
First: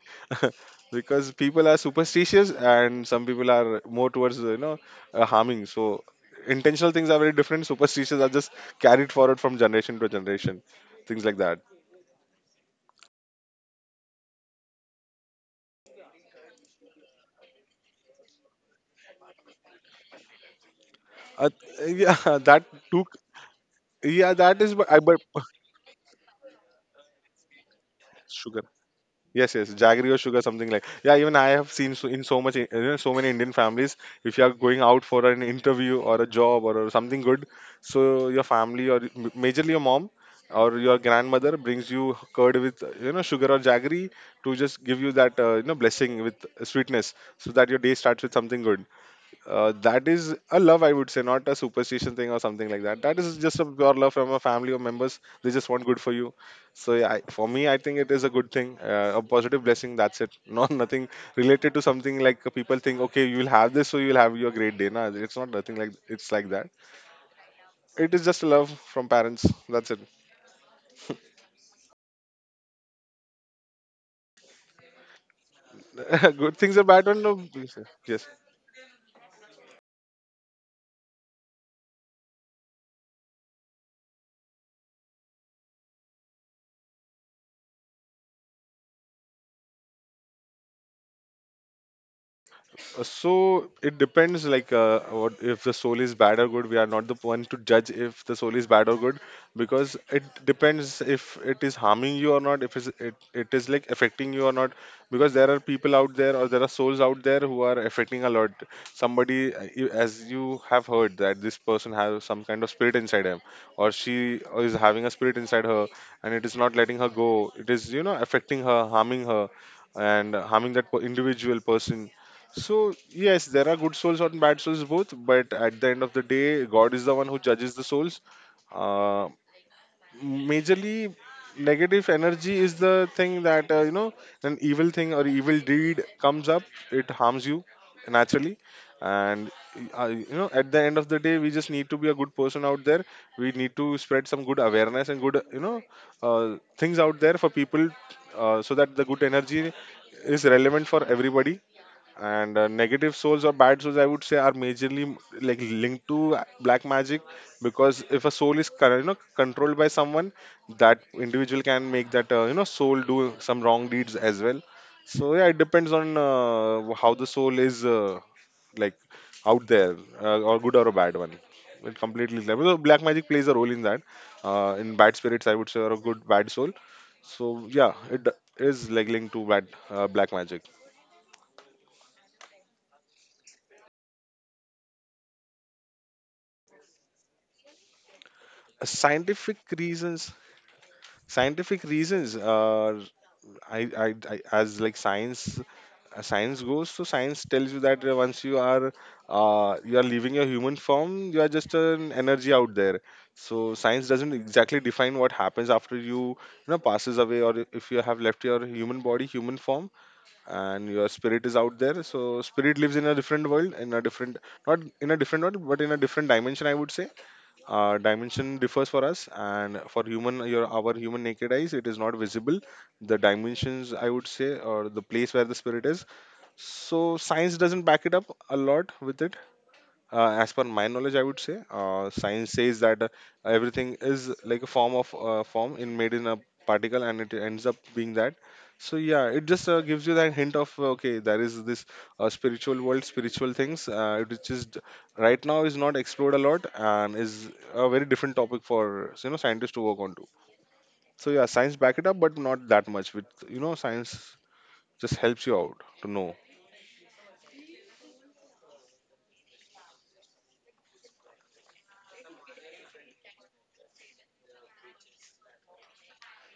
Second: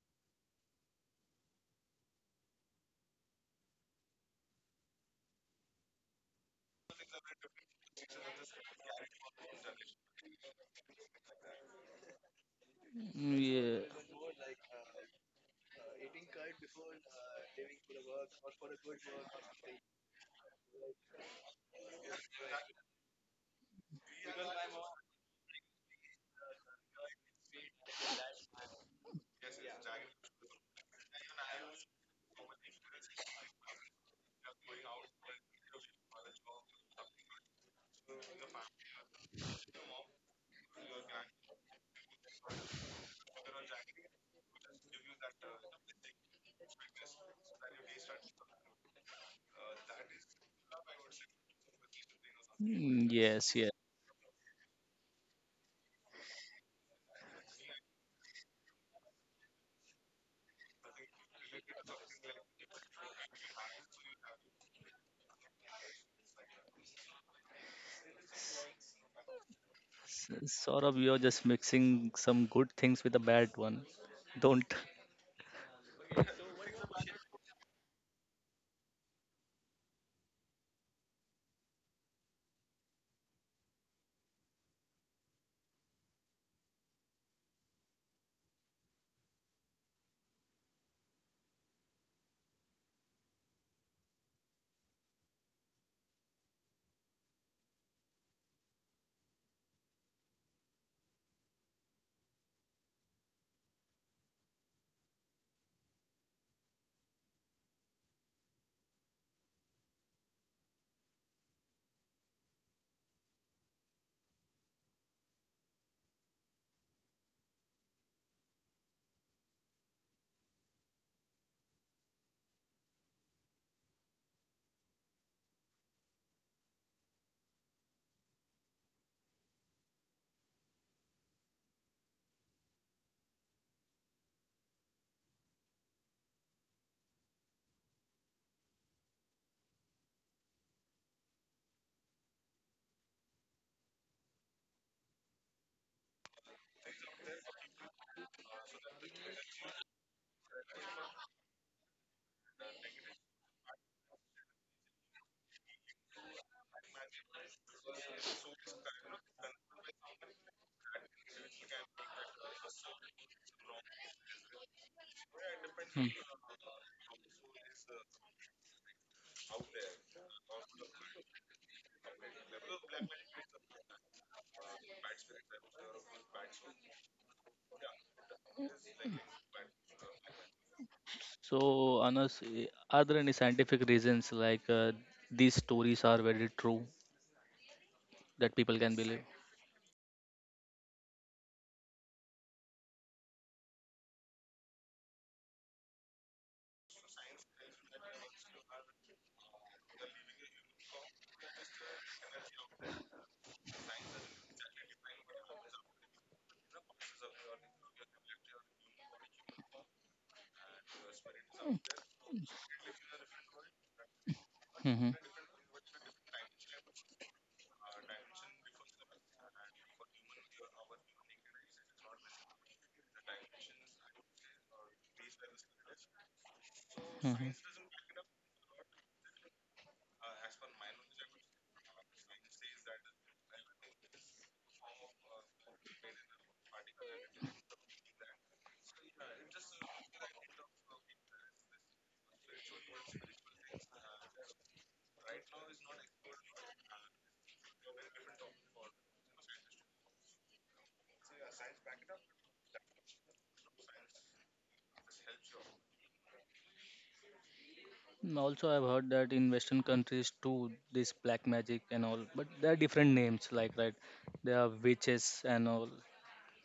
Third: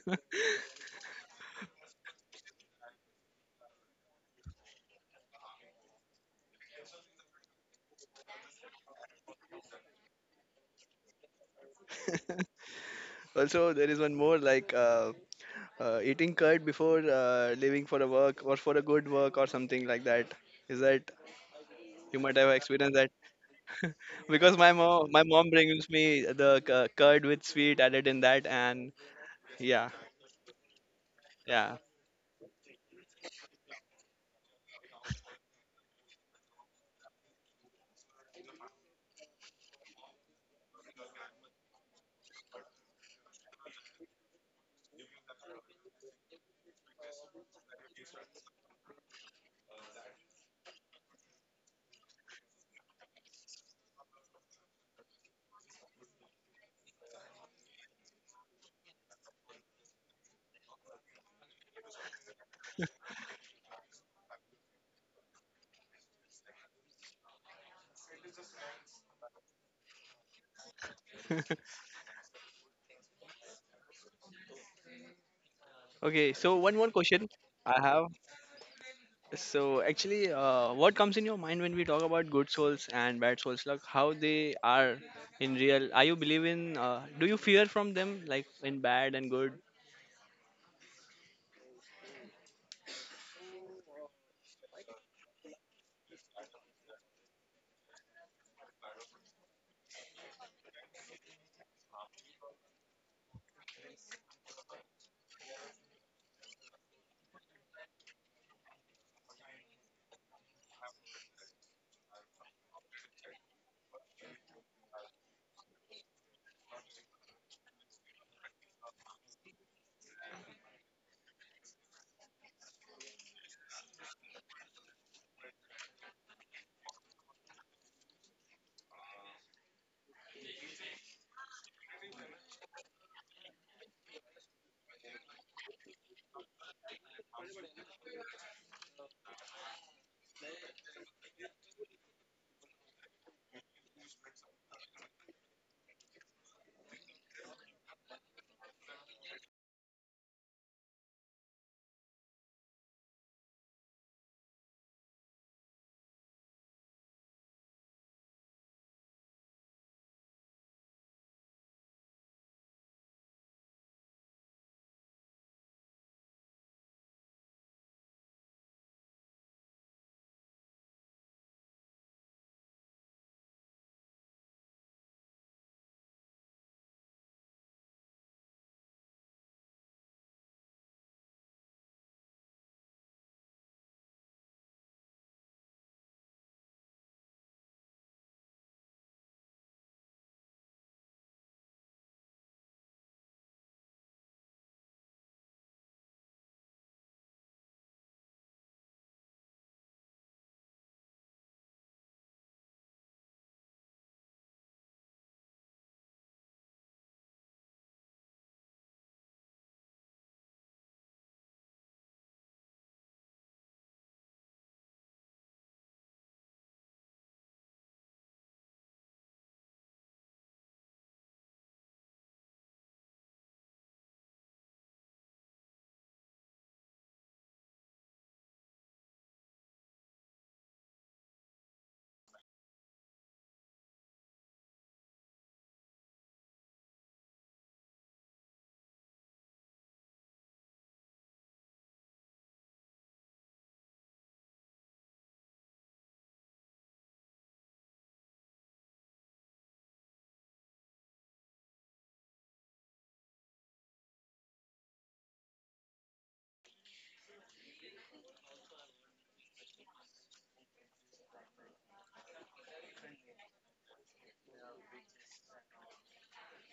C: because people are superstitious and some people are more towards, you know, harming. So intentional things are very different. Superstitious are just carried forward from generation to generation, things like that.
A: Also,
B: Yeah.
A: there is one more, like eating curd before leaving for a work or for a good work or something like that. Is that
C: Uh, yeah,
A: you might have
C: that
A: experienced
C: took.
A: that?
C: Yeah, that
A: Because
C: is,
A: my
C: but I
A: mom,
C: but
A: my mom brings me the curd with sweet added in that,
C: sugar.
A: and
C: Yes, yes,
A: yeah,
C: jaggery or sugar, something like. Yeah, even I have
A: yeah.
C: seen so, in so much, you know, so many Indian families, if you are going out for an interview or a job, or something good, so your family, or majorly your mom or your grandmother brings you curd with you know, sugar or jaggery, to just give you that you know, blessing with sweetness so that your day starts with something good. Uh, that is a love, I would say, not a superstition thing or something like that.
B: Mm,
C: That is
B: yes,
C: just a
B: yes.
C: pure love from a family or members. They just want good for you. So yeah, for me, I think it is a good thing, a positive blessing, that's it. Not nothing related to something like people think, okay, you will have this, so you'll have your great day. No, it's not nothing like it's like that. It is just love from parents, that's it.
B: S- Sort of, you're just mixing some good things with a bad one. Don't.
A: Okay, so
C: Good
A: one
C: things or
A: more
C: bad one?
A: question
C: No.
A: I have.
C: Yes.
A: So actually, what comes in your mind when we talk about good souls and bad souls? Like, how they are in real? Are you believe in? Do you fear from them, like in bad and good?
C: So it depends, like, what if the soul is bad or good. We are not the one to judge if the soul is bad or good, because it depends if it is harming you or not, if it's, it is like affecting you or not. Because there are people out there, or there are souls out there who are affecting a lot. Somebody, as you have heard, that this person has some kind of spirit inside him, or she is having a spirit inside her, and it is not letting her go. It is, you know, affecting her, harming her, and harming that individual person. So yes, there are good souls and bad souls both, but at the end of the day, God is the one who judges the souls. Uh, majorly, negative energy is the thing that, you know, an evil thing or evil deed comes up, it harms you naturally. And, you know, at the end of the day, we just need to be a good person out there. We need to spread some good awareness and good, you know, things out there for people, so that the good energy is relevant for everybody. And negative souls or bad souls, I would say, are majorly like linked to black magic, because if a soul is you know, controlled by someone, that individual can make that you know, soul do some wrong deeds as well. So yeah, it depends
B: Hmm.
C: on how the soul is like out there, or good or a bad one. It completely depends. So black magic plays a role in that, in bad spirits, I would say, or a good bad soul. So yeah, is like linked to bad black magic.
B: So, Anas, eh, are there any scientific reasons like these stories are very true that people can believe?
C: Scientific reasons. Scientific reasons are, I as like science, science goes, so science tells you that once you are leaving your human form, you are just an energy out there. So science doesn't exactly define what happens after you know, passes away, or if you have left your human body, human form, and your spirit is out there. So spirit lives in a different world, in a different, not
B: Mm-hmm.
C: in a different world, but in a different dimension, I would say. Dimension differs for us, and for human, your, our human naked eyes, it is not visible, the dimensions, I would say, or the place where the spirit is. So science doesn't back it up a lot with it. As per my knowledge, I would say, science says that everything is like a form of form in, made in a particle, and it ends up being that. So yeah, it just gives you that hint of okay, there is this spiritual world, spiritual things, which is right now is not explored a lot, and is a very different topic for, you know, scientists to work on to. So yeah, science back it up, but not that much with, you know, science just helps you out to know.
B: Mm, also, I've heard that in Western countries too, this black magic and all, but there are different names, like, right, there are witches and all.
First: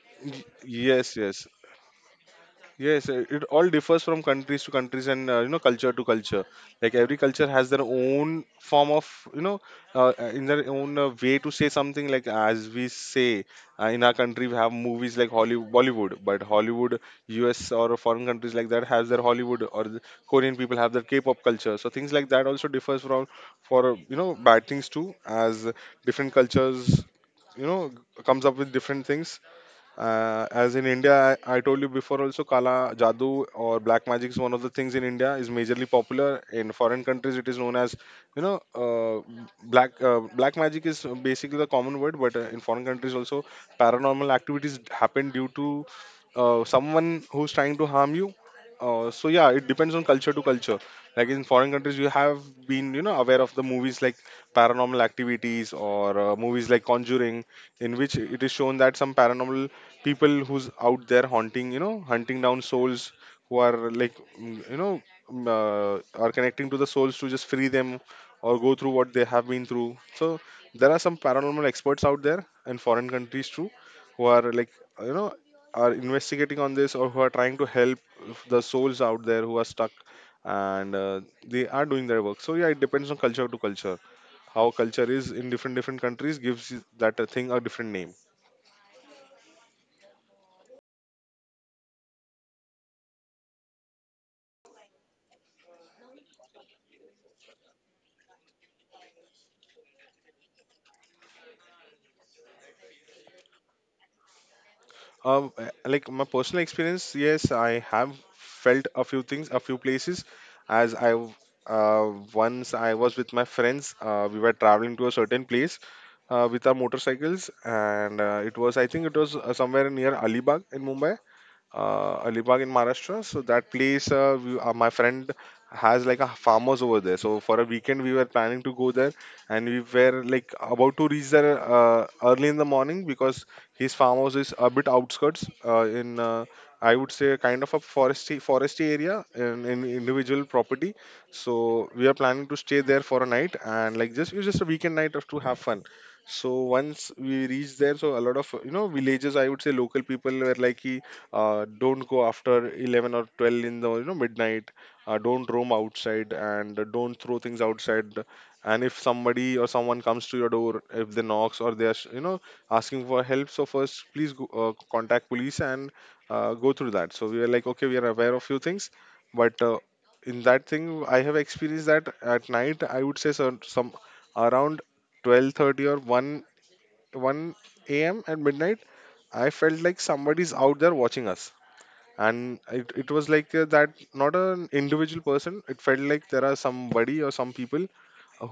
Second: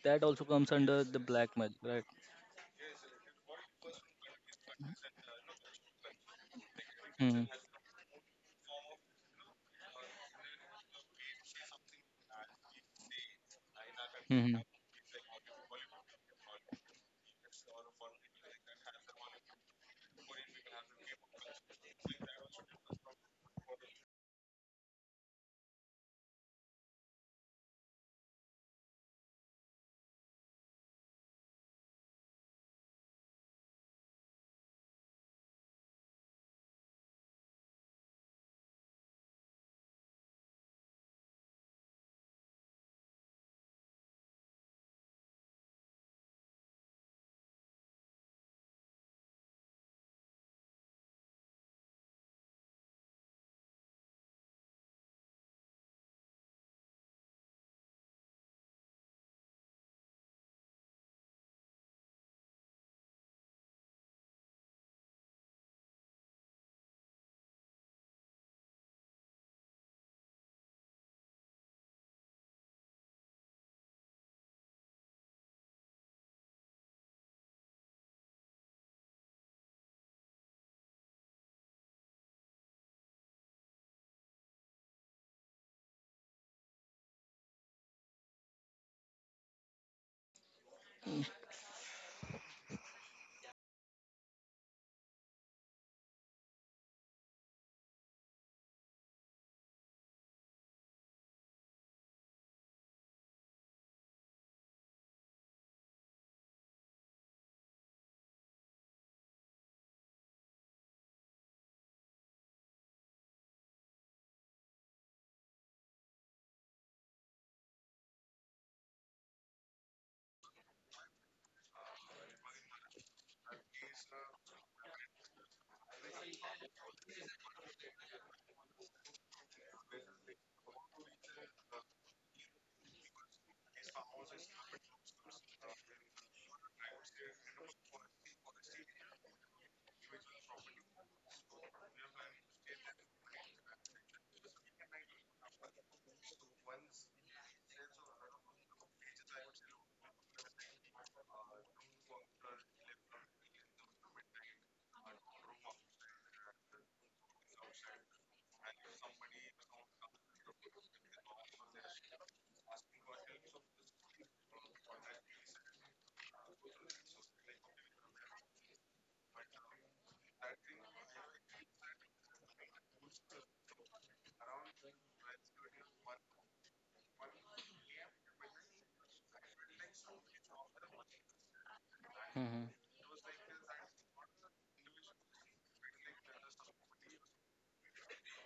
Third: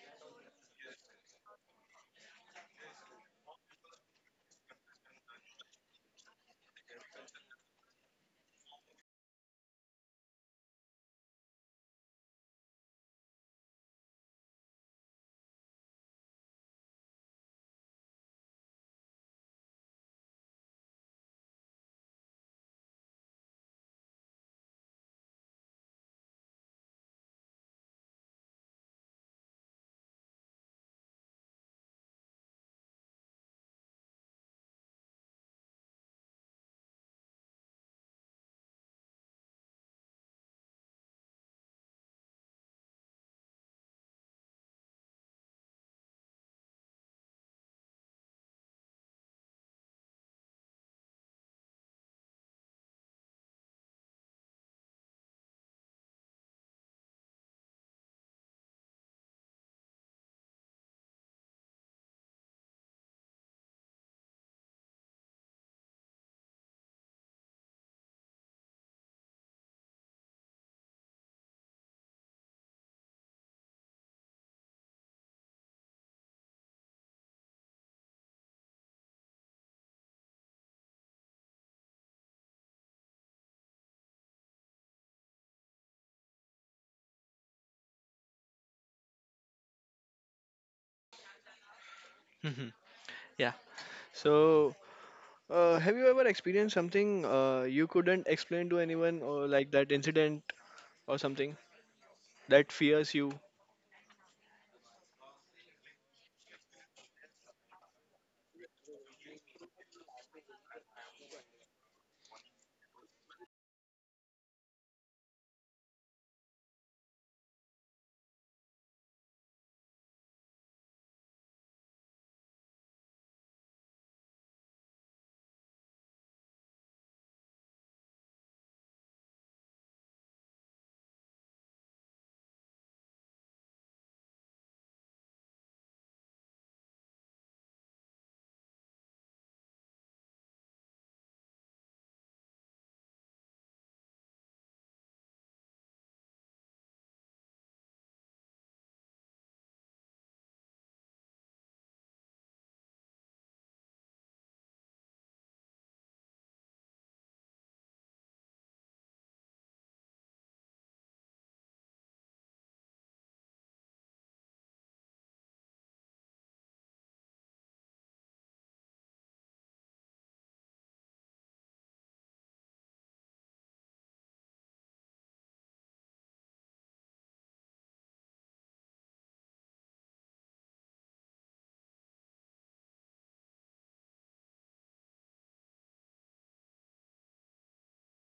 B: That
C: Y-
B: also comes under
C: yes,
B: the
C: yes.
B: black magic, right?
C: Yes, it all differs from countries to countries, and you know, culture to culture. Like every
B: Mm-hmm.
C: culture has their own form of, you know, in their own way to say something. Like as we say, in our country, we
B: Mm-hmm.
C: have movies like Hollywood, Bollywood, but Hollywood, US or foreign countries like that has their Hollywood, or the Korean people have their K-pop culture. So things like that also differs from, for you know, bad things too, as different cultures, you know, comes up with different things. As in India, I told you before also, Kala Jadoo or black magic is one of the things in India is majorly popular. In foreign countries, it is known as, you know, black magic is basically the common word, but in foreign countries also, paranormal activities happen due to someone who's trying to harm you. So yeah, it depends on culture to culture. Like in foreign countries, you have been, you know, aware of the movies like Paranormal Activities, or movies like Conjuring, in which it is shown that some paranormal people who's out there haunting, you know, hunting down souls, who are like, mm, you know, mm, are connecting to the souls to just free them or go through what they have been through. So there are some paranormal experts out there in foreign countries too, who are like, you know, are investigating on this, or who are trying to help the souls out there who are stuck, and they are doing their work. So yeah, it depends on culture to culture, how culture is in different different countries, gives that a thing a different name.
A: Mhm. Yeah. So have you ever experienced something you couldn't explain to anyone, or like that incident or something that fears you?
C: Like my personal experience, yes, I have felt a few things, a few places. As I w- Once I was with my friends, we were traveling to a certain place with our motorcycles, and it was, I think it was somewhere near Alibag in Mumbai, Alibag in Maharashtra. So that place, my friend has like a farmers over there. So for a weekend, we were planning to go there, and we were like about to reach there early in the morning, because his farmhouse is a bit outskirts in. I would say kind of a foresty area in individual property. So we are planning to stay there for a night, and like, just it was just a weekend night of to have fun. So once we reached there, so a lot of villages, I would say local people were like, "Ki, don't go after 11 or 12 in the midnight, don't roam outside and don't throw things outside, and if somebody or someone comes to your door, if they knocks or they're asking for help, so first please go, contact police and go through that." So we are like, okay, we are aware of few things, but in that thing I have experienced that at night I would say some around 12:30 or 1 a.m. at midnight. I felt like somebody's out there watching us, and
B: Mm-hmm.
C: it was like, that not an individual person, it felt like there are somebody or some people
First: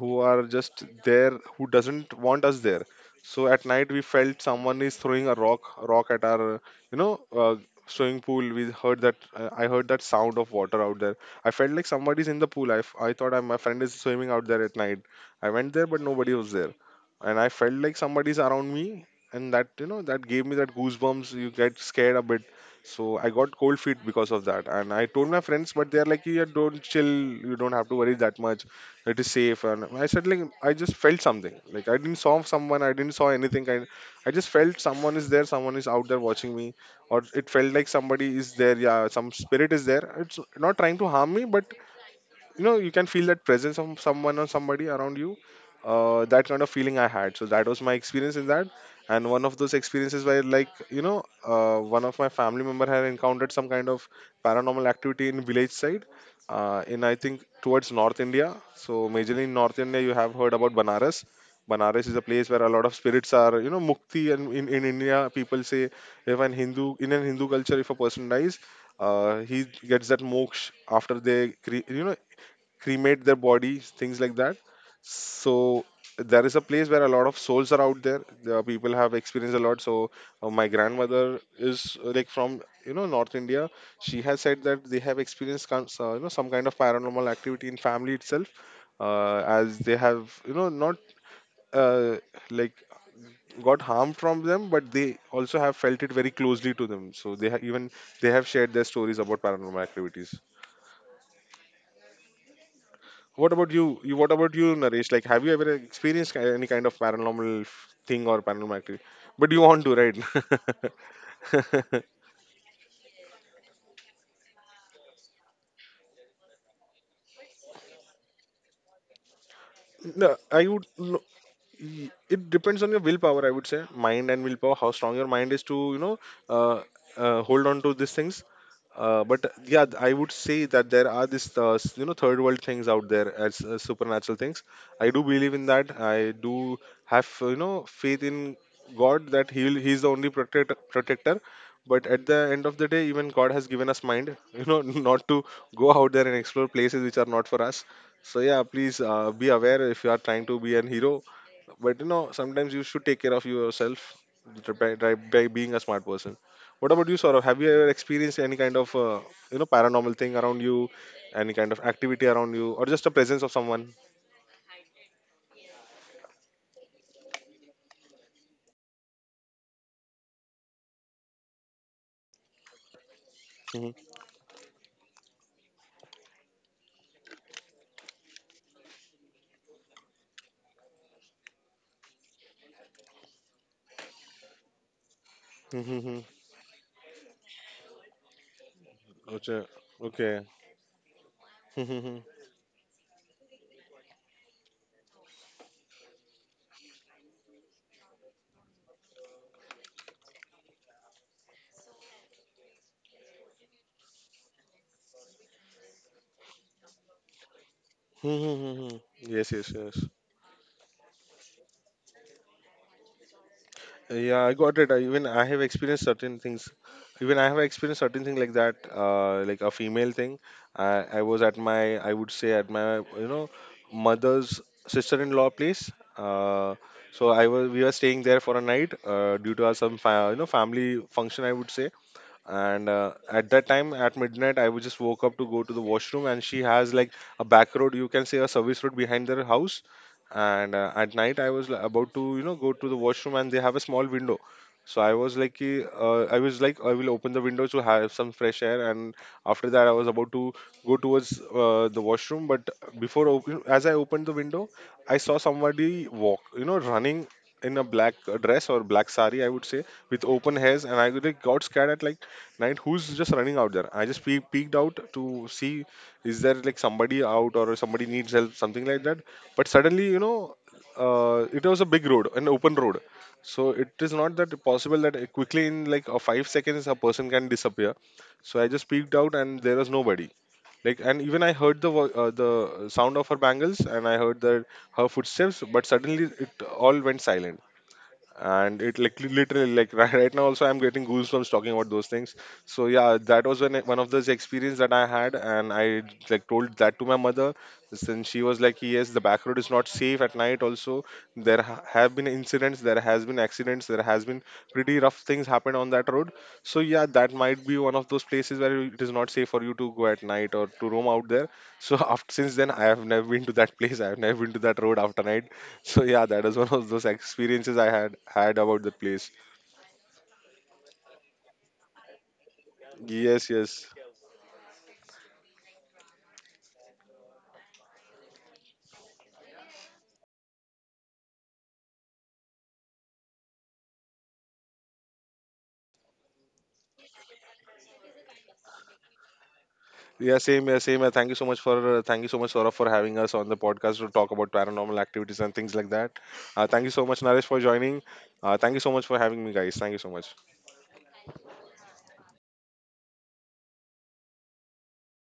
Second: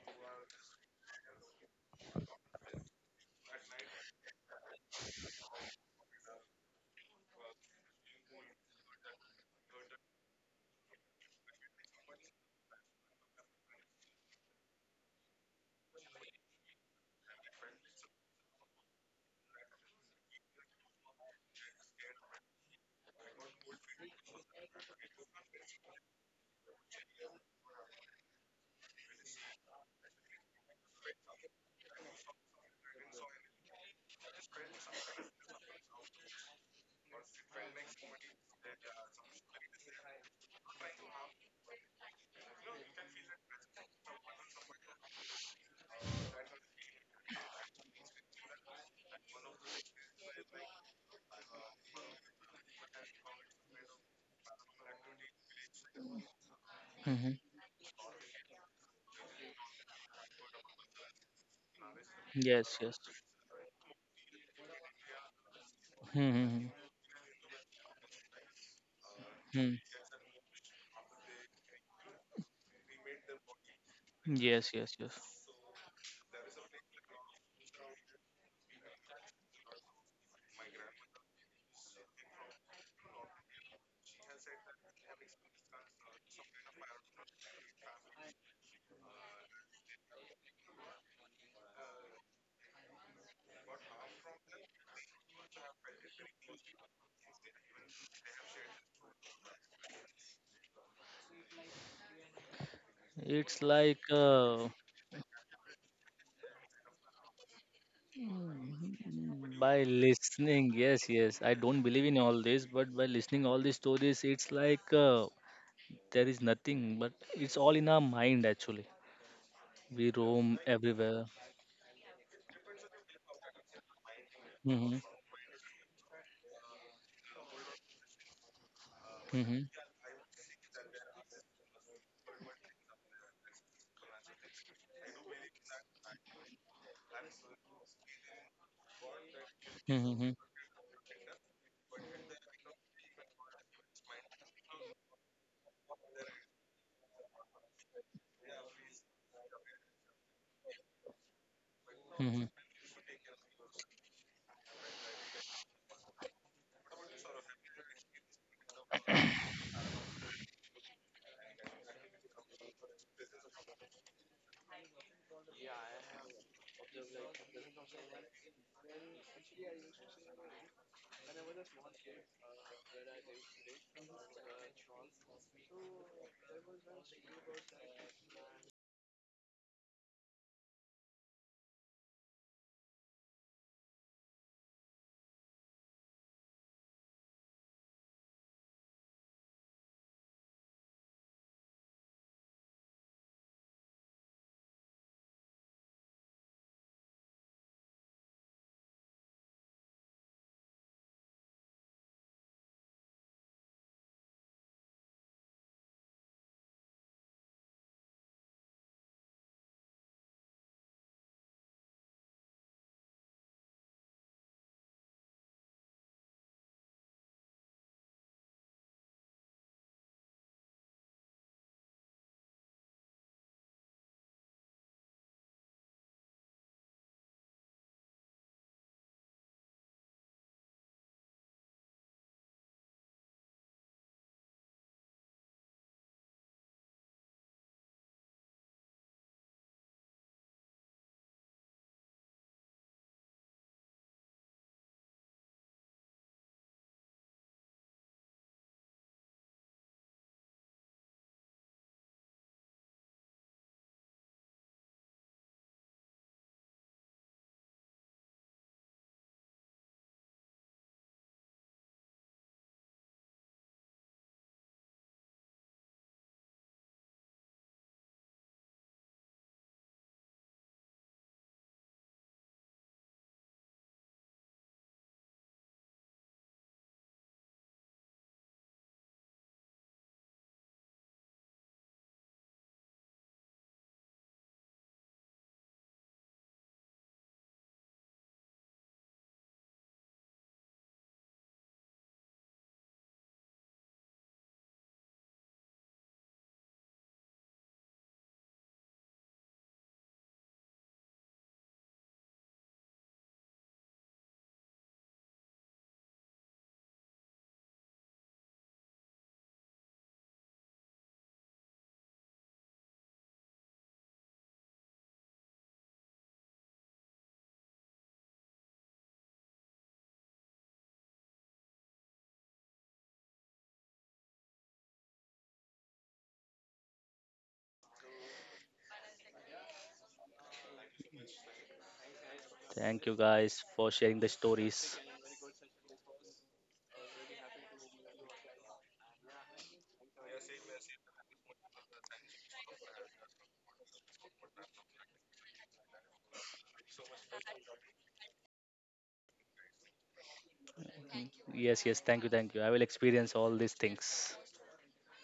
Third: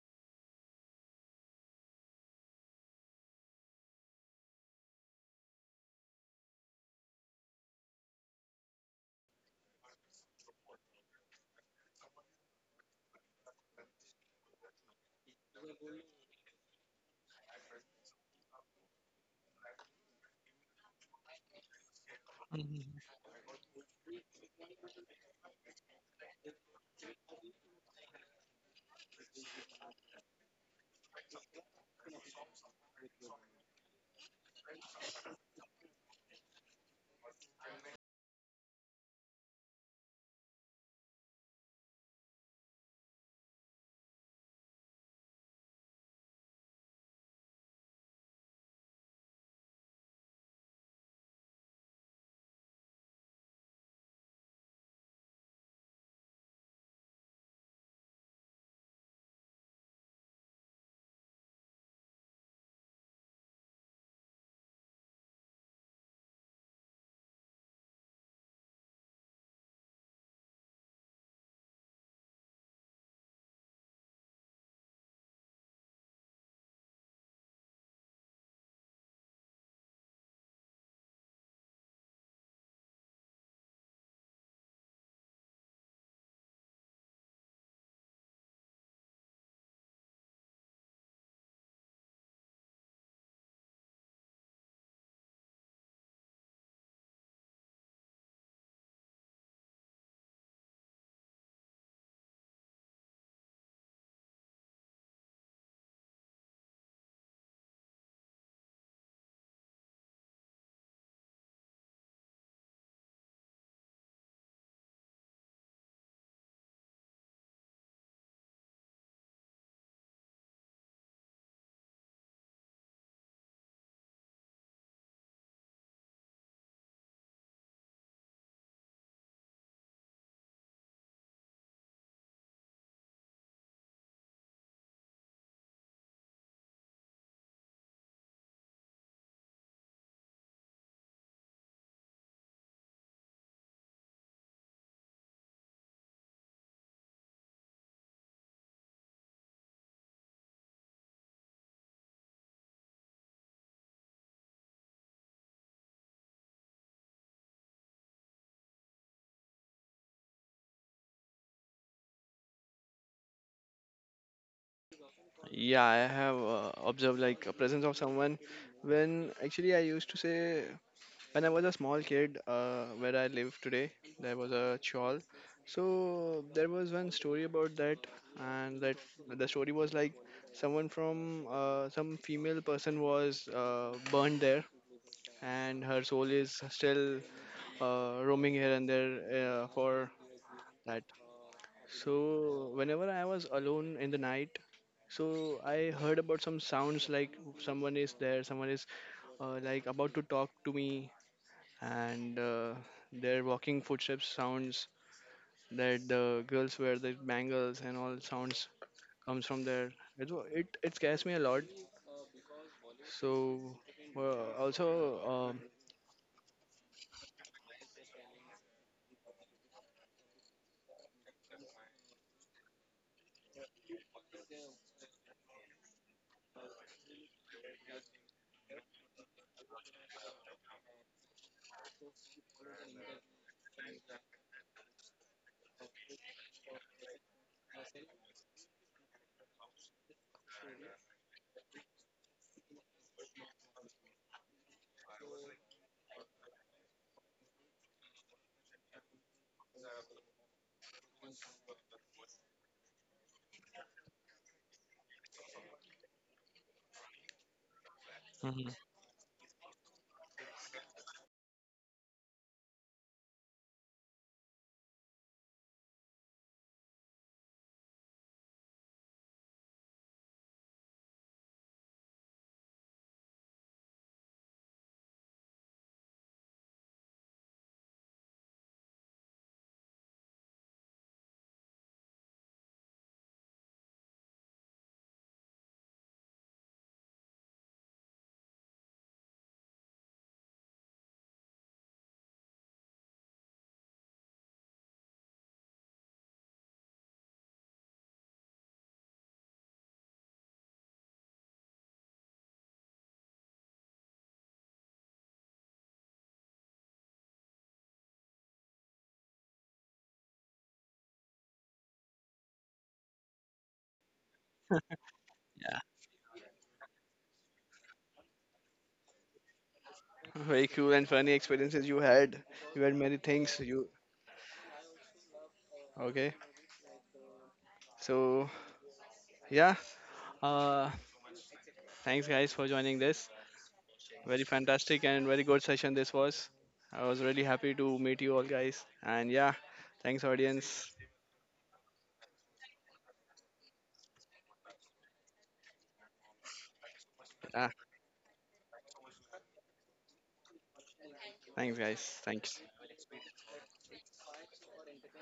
C: who are just there, who doesn't want us there. So at night we felt someone is throwing a rock at our you know uh, swimming pool. We heard that, I heard that sound of water out there. I felt like somebody's in the pool. I thought my friend is swimming out there at night. I went there, but nobody was there. And I felt like somebody's around me, and that, that gave me that goosebumps, you get scared a bit. So I got cold feet because of that, and I told my friends, but they're like, yeah, don't chill, you don't have to worry that much, it is safe. And I said, like, I just felt something. Like, I didn't saw someone, I didn't saw anything. I just felt someone is there, someone is out there watching me, or it felt like somebody is there. Yeah, some spirit is there, it's not trying to harm me, but you know, you can feel that presence of someone or somebody around you. That kind of feeling I had, so that was my experience in that. And one of those experiences where, like, one of my family member had encountered some kind of paranormal activity in village side, in, I
B: Mm-hmm.
C: think, towards North India. So majorly in North India, you have heard about banaras. Banaras is a place where a
B: Yes,
C: lot of
B: yes.
C: spirits are, you know, mukti. And in India, people say if an
B: Mm-hmm.
C: Hindu, in an Hindu culture, if a person dies, he gets that moksha after they, cremate their bodies, things like that.
B: Yes, yes, yes.
C: So there is a place where a lot of souls are out there. The people have experienced a lot. So my grandmother is, like, from North India. She has said that they have experienced some kind of paranormal activity in family itself, as they have not, uh, like, got harm from them, but they also have felt it very closely to them. So even they have shared their stories about paranormal activities. What
B: It's
C: about
B: like
C: you? What about
B: uh,
C: you, Naresh? Like, have you ever experienced, any kind of paranormal thing or paranormal activity? But you
B: by
C: want to, right?
B: listening, yes, yes. I don't believe in all this, but by listening all these stories, it's like there is nothing, but it's all in our mind actually. We
C: No,
B: roam
C: I would. No,
B: everywhere.
C: it depends on your willpower. I would say mind and willpower. How
B: Mhm.
C: strong your mind is to, uh, hold on to these things. But
B: Mhm.
C: yeah, I would say that there are this, third world things out there, as, supernatural things. I do believe in that. I do have, faith in God that He's the
B: Mhm.
C: only
B: Mhm.
C: protector. But at the end of the day, even God has given us mind, not to go out there and explore places which are not for us. So yeah, please, be aware if you are trying to be an hero, but
B: Mhm.
C: sometimes you should take care of yourself by, being a smart person. What about you, Saurav? Have you ever experienced any kind of, paranormal thing around you, any kind of activity around you, or just a presence of someone?
A: Yeah, I have observed like a presence of someone. When actually I used to say, when I was a small kid, where I live today,
C: Mhm.
A: there was a chawl. So there was one story about that, and that the story was like, someone from some female person was burned there, and her
C: Mhm,
A: soul
C: mhm.
A: is still roaming here and there
C: Okay.
A: for
C: Okay.
A: that.
C: Mhm, mhm.
A: So whenever I was alone in the night, so I heard about some sounds, like someone is there, someone is like about to talk to me, and their walking footsteps sounds, that the girls wear the bangles and all
C: Mhm,
A: sounds
C: mhm, mhm.
A: comes from
C: Yes,
A: there.
C: yes, yes.
A: It wa- it scares me a lot. So
C: Yeah, I got it.
A: also.
C: Even
A: Um,
C: I have experienced certain things. Even I have experienced certain thing like that, like a female thing. I was at my, I would say at my, mother's sister-in-law place. Uh, so we were staying there for a night, due to our some, family function, I would say. And at that time at midnight I would just woke up to go to the washroom, and she has like a back road, you can say a service road, behind their house. And, at night I was like, about to, go to the washroom, and they have a small window. So I was like, I was like, I will open the window to have some fresh air. And after that, I was about to go towards, the washroom, but as I opened the window, I saw somebody walk, running in a black,
A: Mhm.
C: dress or black sari, I would say, with open hairs. And I really got scared, at like client who's just running out there. I just peeked out to see, is there like somebody out or somebody needs help, something like that? But suddenly, it was a big road, an open road. So it is not that possible that, quickly in like a 5 seconds a person can disappear. So I just peeked out and there was nobody. Like, and even I heard the the sound of her bangles, and I heard that her footsteps, but suddenly it all went silent. And it, like, literally like, right, right now also I'm getting goosebumps talking about those things. So yeah, that was when one of those experience that I had, and I like told that to my mother. Since she was like, yes, the back road is not safe at night also, there have been incidents, there has been accidents, there has been pretty rough things happen on that road. So yeah, that might be one of those places where it is not safe for you to go at night or to roam out there. So after since then I have never been to that, place, I have never been to that road after night.
A: Yeah.
C: So yeah, that is one of those experiences I had had about the place.
A: Very cool and funny experiences you had. You had many things.
C: Yes,
A: You
C: yes.
A: okay? So yeah, uh, thanks guys for joining
B: Thank you
A: this.
B: guys for sharing the
A: Very
B: stories.
A: fantastic and very good session this was. I was really happy to meet you all guys. And yeah, thanks
C: Yeah, same, yeah,
A: audience.
C: same. Thank you so much, Saurabh, for having us on the podcast to talk about paranormal activities and things like that. Thank you so much, Naresh, for
A: Ah,
C: joining. Thank you so much for having me, guys. Thank you so much.
A: thanks
B: Yes, yes,
A: guys.
B: thank you, thank you.
A: Thanks.
B: I will experience all these things.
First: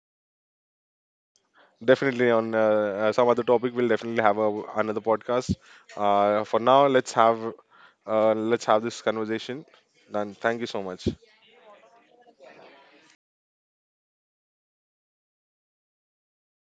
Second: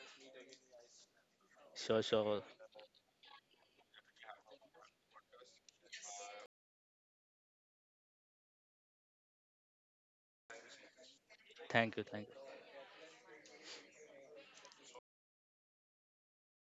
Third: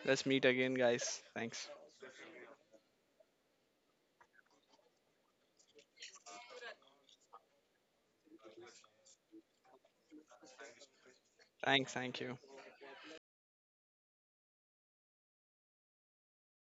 A: Let's meet again, guys. Thanks.
B: Sure,
C: Definitely
B: sure.
C: on, some other topic, we'll definitely have another podcast. For now, let's have, this conversation. And thank you so much.
A: Thanks.
B: Thank you,
A: Thank
B: thank
A: you.
B: you.